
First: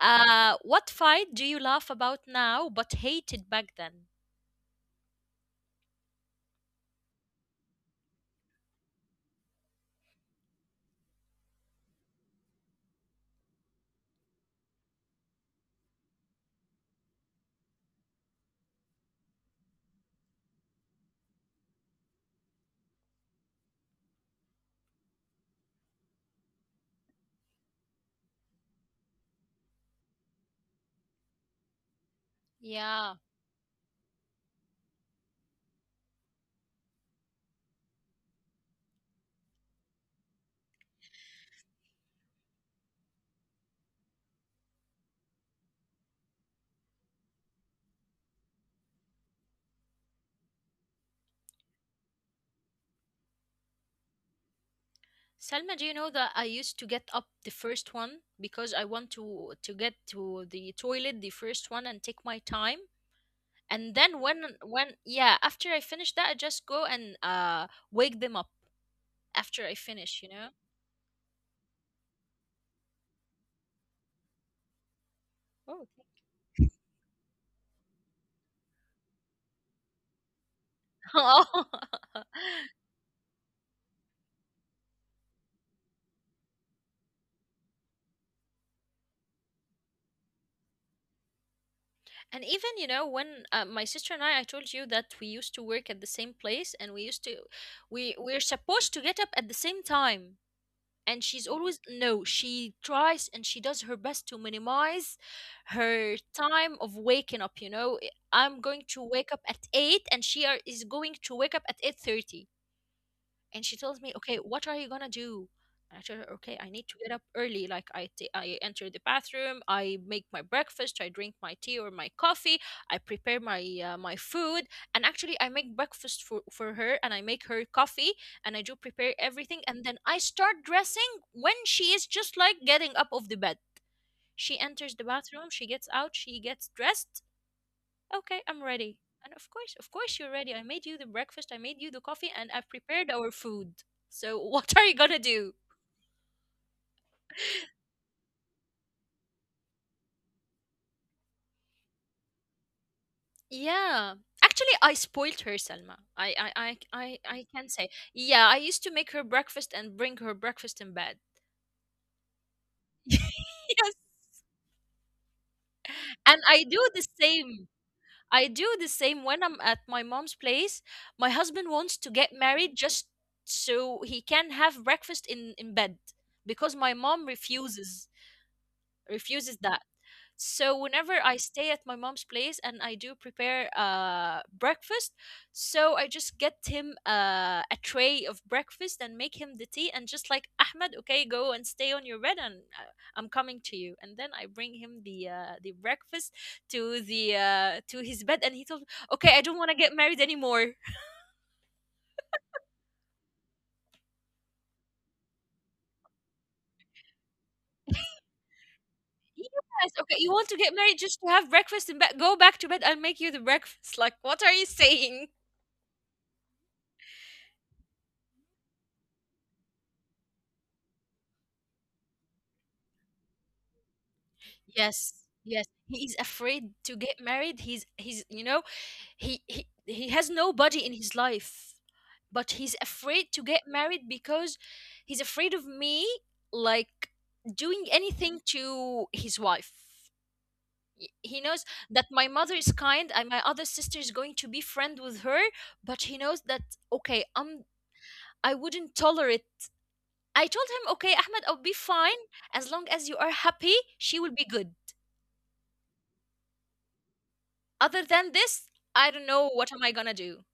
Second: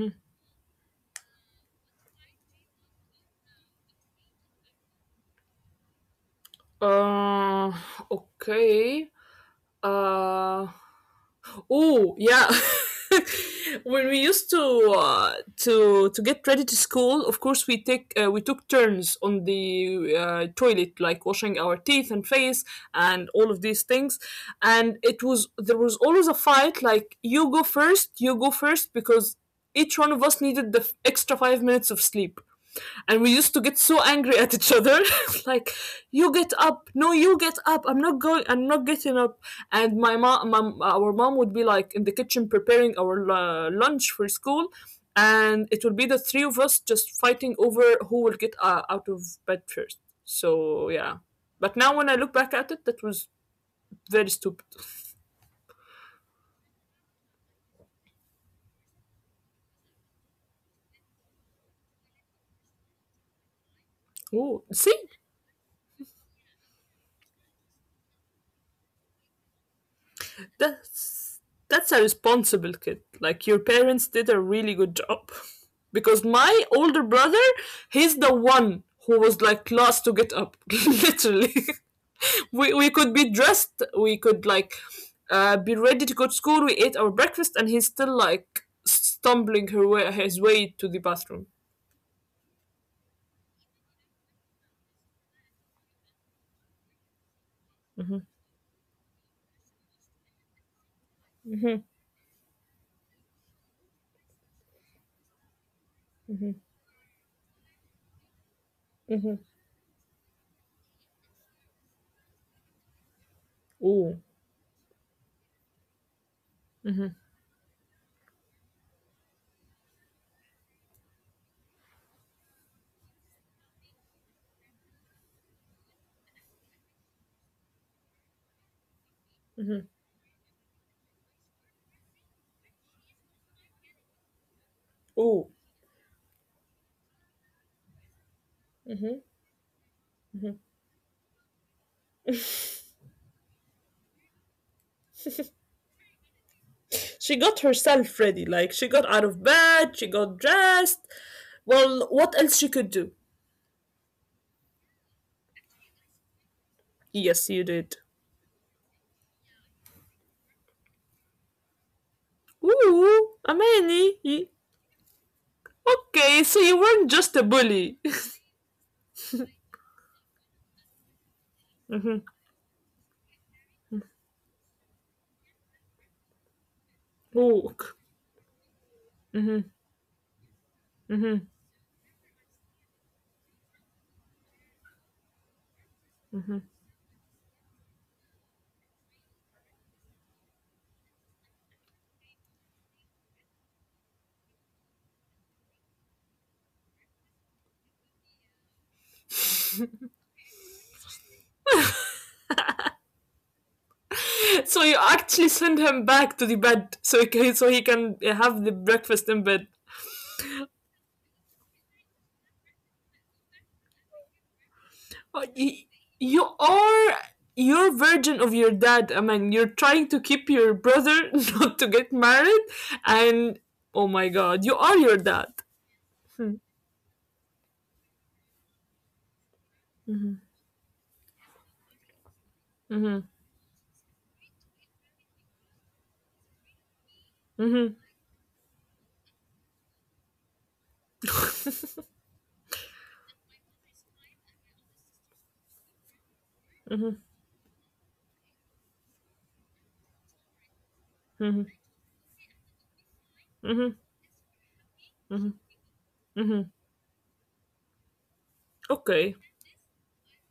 Speaker 1: What fight do you laugh about now but hated back then?
Speaker 2: Uh, okay. Uh, Oh yeah. When we used to get ready to school, of course, we took turns on the toilet, like washing our teeth and face and all of these things. And it was there was always a fight, like, you go first, because each one of us needed the extra 5 minutes of sleep, and
Speaker 1: Yeah.
Speaker 2: we used to get so angry at each other like, you get up, no, you get up, I'm not going, I'm not getting up. And our mom would be like in the kitchen preparing our lunch for school, and it would be the three of us just fighting over who will get out of bed first. So yeah, but now when I look back at it, that was very stupid.
Speaker 1: Selma, do you know that I used to get up the first one because I want to get to the toilet the first one and take my time? And
Speaker 2: Oh,
Speaker 1: then
Speaker 2: see.
Speaker 1: when, yeah, after I finish that, I just go and wake them up after I finish, you know?
Speaker 2: That's that's a responsible kid. Like your parents did a really good job. Because
Speaker 1: Oh.
Speaker 2: my older brother, he's the one who was like last to get up. Literally. We could be dressed, we could like be ready to go to school, we ate our breakfast and he's still like stumbling her way his way to the bathroom.
Speaker 1: And even, when, my sister and I told you that we used to work at the same place, and we were supposed to get up at the same time. And she's always, no, she tries and she does her best to minimize her time of waking up. I- I'm going
Speaker 2: Mm-hmm.
Speaker 1: to wake up at 8:00, and she is going to wake up at 8:30, and she
Speaker 2: Ooh.
Speaker 1: tells me, okay, what are you gonna do? And I tell her, okay, I need to get up early, like, I enter the bathroom, I make my breakfast, I drink my tea or my coffee, I prepare my food. And actually, I make breakfast for her, and I make her coffee, and I do prepare everything, and then I start dressing when she is just like getting up of the bed. She enters the
Speaker 2: Ooh.
Speaker 1: bathroom, she gets out, she gets dressed. Okay, I'm ready. And of course, you're ready. I made you the breakfast, I made you the coffee, and I've prepared our food. So what are you gonna do?
Speaker 2: She got herself ready. Like, she got out of bed, she got dressed. Well, what else she could do?
Speaker 1: Yeah. Actually, I spoiled her, Selma. I, I, I, I,
Speaker 2: Yes,
Speaker 1: I
Speaker 2: you
Speaker 1: can
Speaker 2: did.
Speaker 1: say. Yeah, I used to make her breakfast and bring her breakfast in bed.
Speaker 2: Ooh,
Speaker 1: Yes.
Speaker 2: Amani, y- okay,
Speaker 1: And
Speaker 2: so
Speaker 1: I
Speaker 2: you
Speaker 1: do
Speaker 2: weren't
Speaker 1: the
Speaker 2: just a
Speaker 1: same.
Speaker 2: bully.
Speaker 1: I do the same when I'm at my mom's place. My husband wants
Speaker 2: Mhm.
Speaker 1: to get married just so he can have breakfast in bed, because my mom
Speaker 2: Ooh.
Speaker 1: refuses that. So whenever I stay at my mom's place and I do prepare breakfast, so I just get him, a tray of breakfast and make him the tea, and just like, Ahmed, okay, go and stay on your bed, and I'm coming to you. And then I bring him the, the breakfast to his bed, and he told me, "Okay, I don't want to get married anymore."
Speaker 2: So you actually send him back to the bed so he can have the breakfast in bed.
Speaker 1: Yes, okay, you want to get married just to have breakfast and go back to bed. I'll make you the breakfast. Like, what are you saying?
Speaker 2: Uh, y- You are your version of your dad. I mean, you're trying to keep your brother not to get married, and, oh my God, you are
Speaker 1: Yes,
Speaker 2: your dad.
Speaker 1: yes. He's afraid to get married. He's, you know, he has nobody in his life. But he's afraid to get married because he's afraid of me, like, doing
Speaker 2: Mm-hmm,
Speaker 1: anything to his wife. He knows that my mother is kind and my other sister is going to be friend with her, but he knows that, okay, I wouldn't tolerate. I told him, okay, Ahmed, I'll be fine. As long as you are happy,
Speaker 2: mm-hmm.
Speaker 1: she will be good. Other than this, I don't
Speaker 2: Okay.
Speaker 1: know what am I gonna do.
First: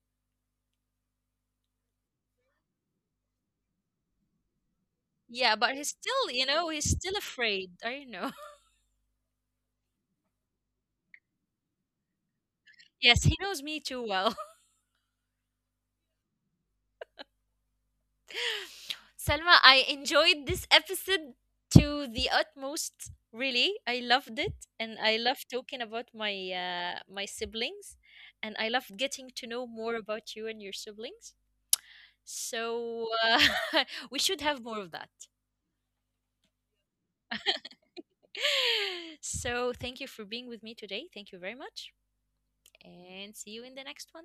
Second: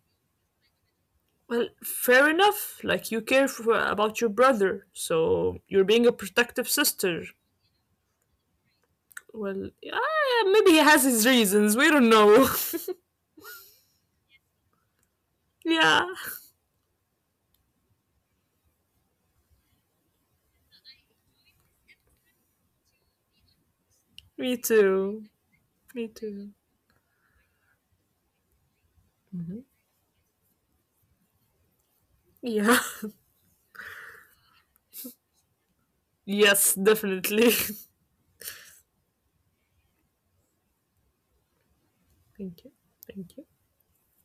Speaker 2: Well, fair enough. Like you care for, about your brother, so
Speaker 1: Yeah, but
Speaker 2: you're
Speaker 1: he's
Speaker 2: being a
Speaker 1: still,
Speaker 2: protective
Speaker 1: he's still
Speaker 2: sister.
Speaker 1: afraid. I don't know.
Speaker 2: Well, yeah, maybe he has his reasons. We don't know.
Speaker 1: Yes, he knows me too well.
Speaker 2: Yeah,
Speaker 1: Selma, I enjoyed this episode to the utmost. Really, I loved
Speaker 2: me
Speaker 1: it,
Speaker 2: too.
Speaker 1: and I love talking
Speaker 2: Me
Speaker 1: about my
Speaker 2: too.
Speaker 1: uh, my siblings, and I love getting to know more about you and your siblings.
Speaker 2: Yeah.
Speaker 1: So, we should have more of that.
Speaker 2: Yes, definitely.
Speaker 1: So thank you for being with me today. Thank you very much,
Speaker 2: Thank you.
Speaker 1: and
Speaker 2: Thank you.
Speaker 1: see you in the next one.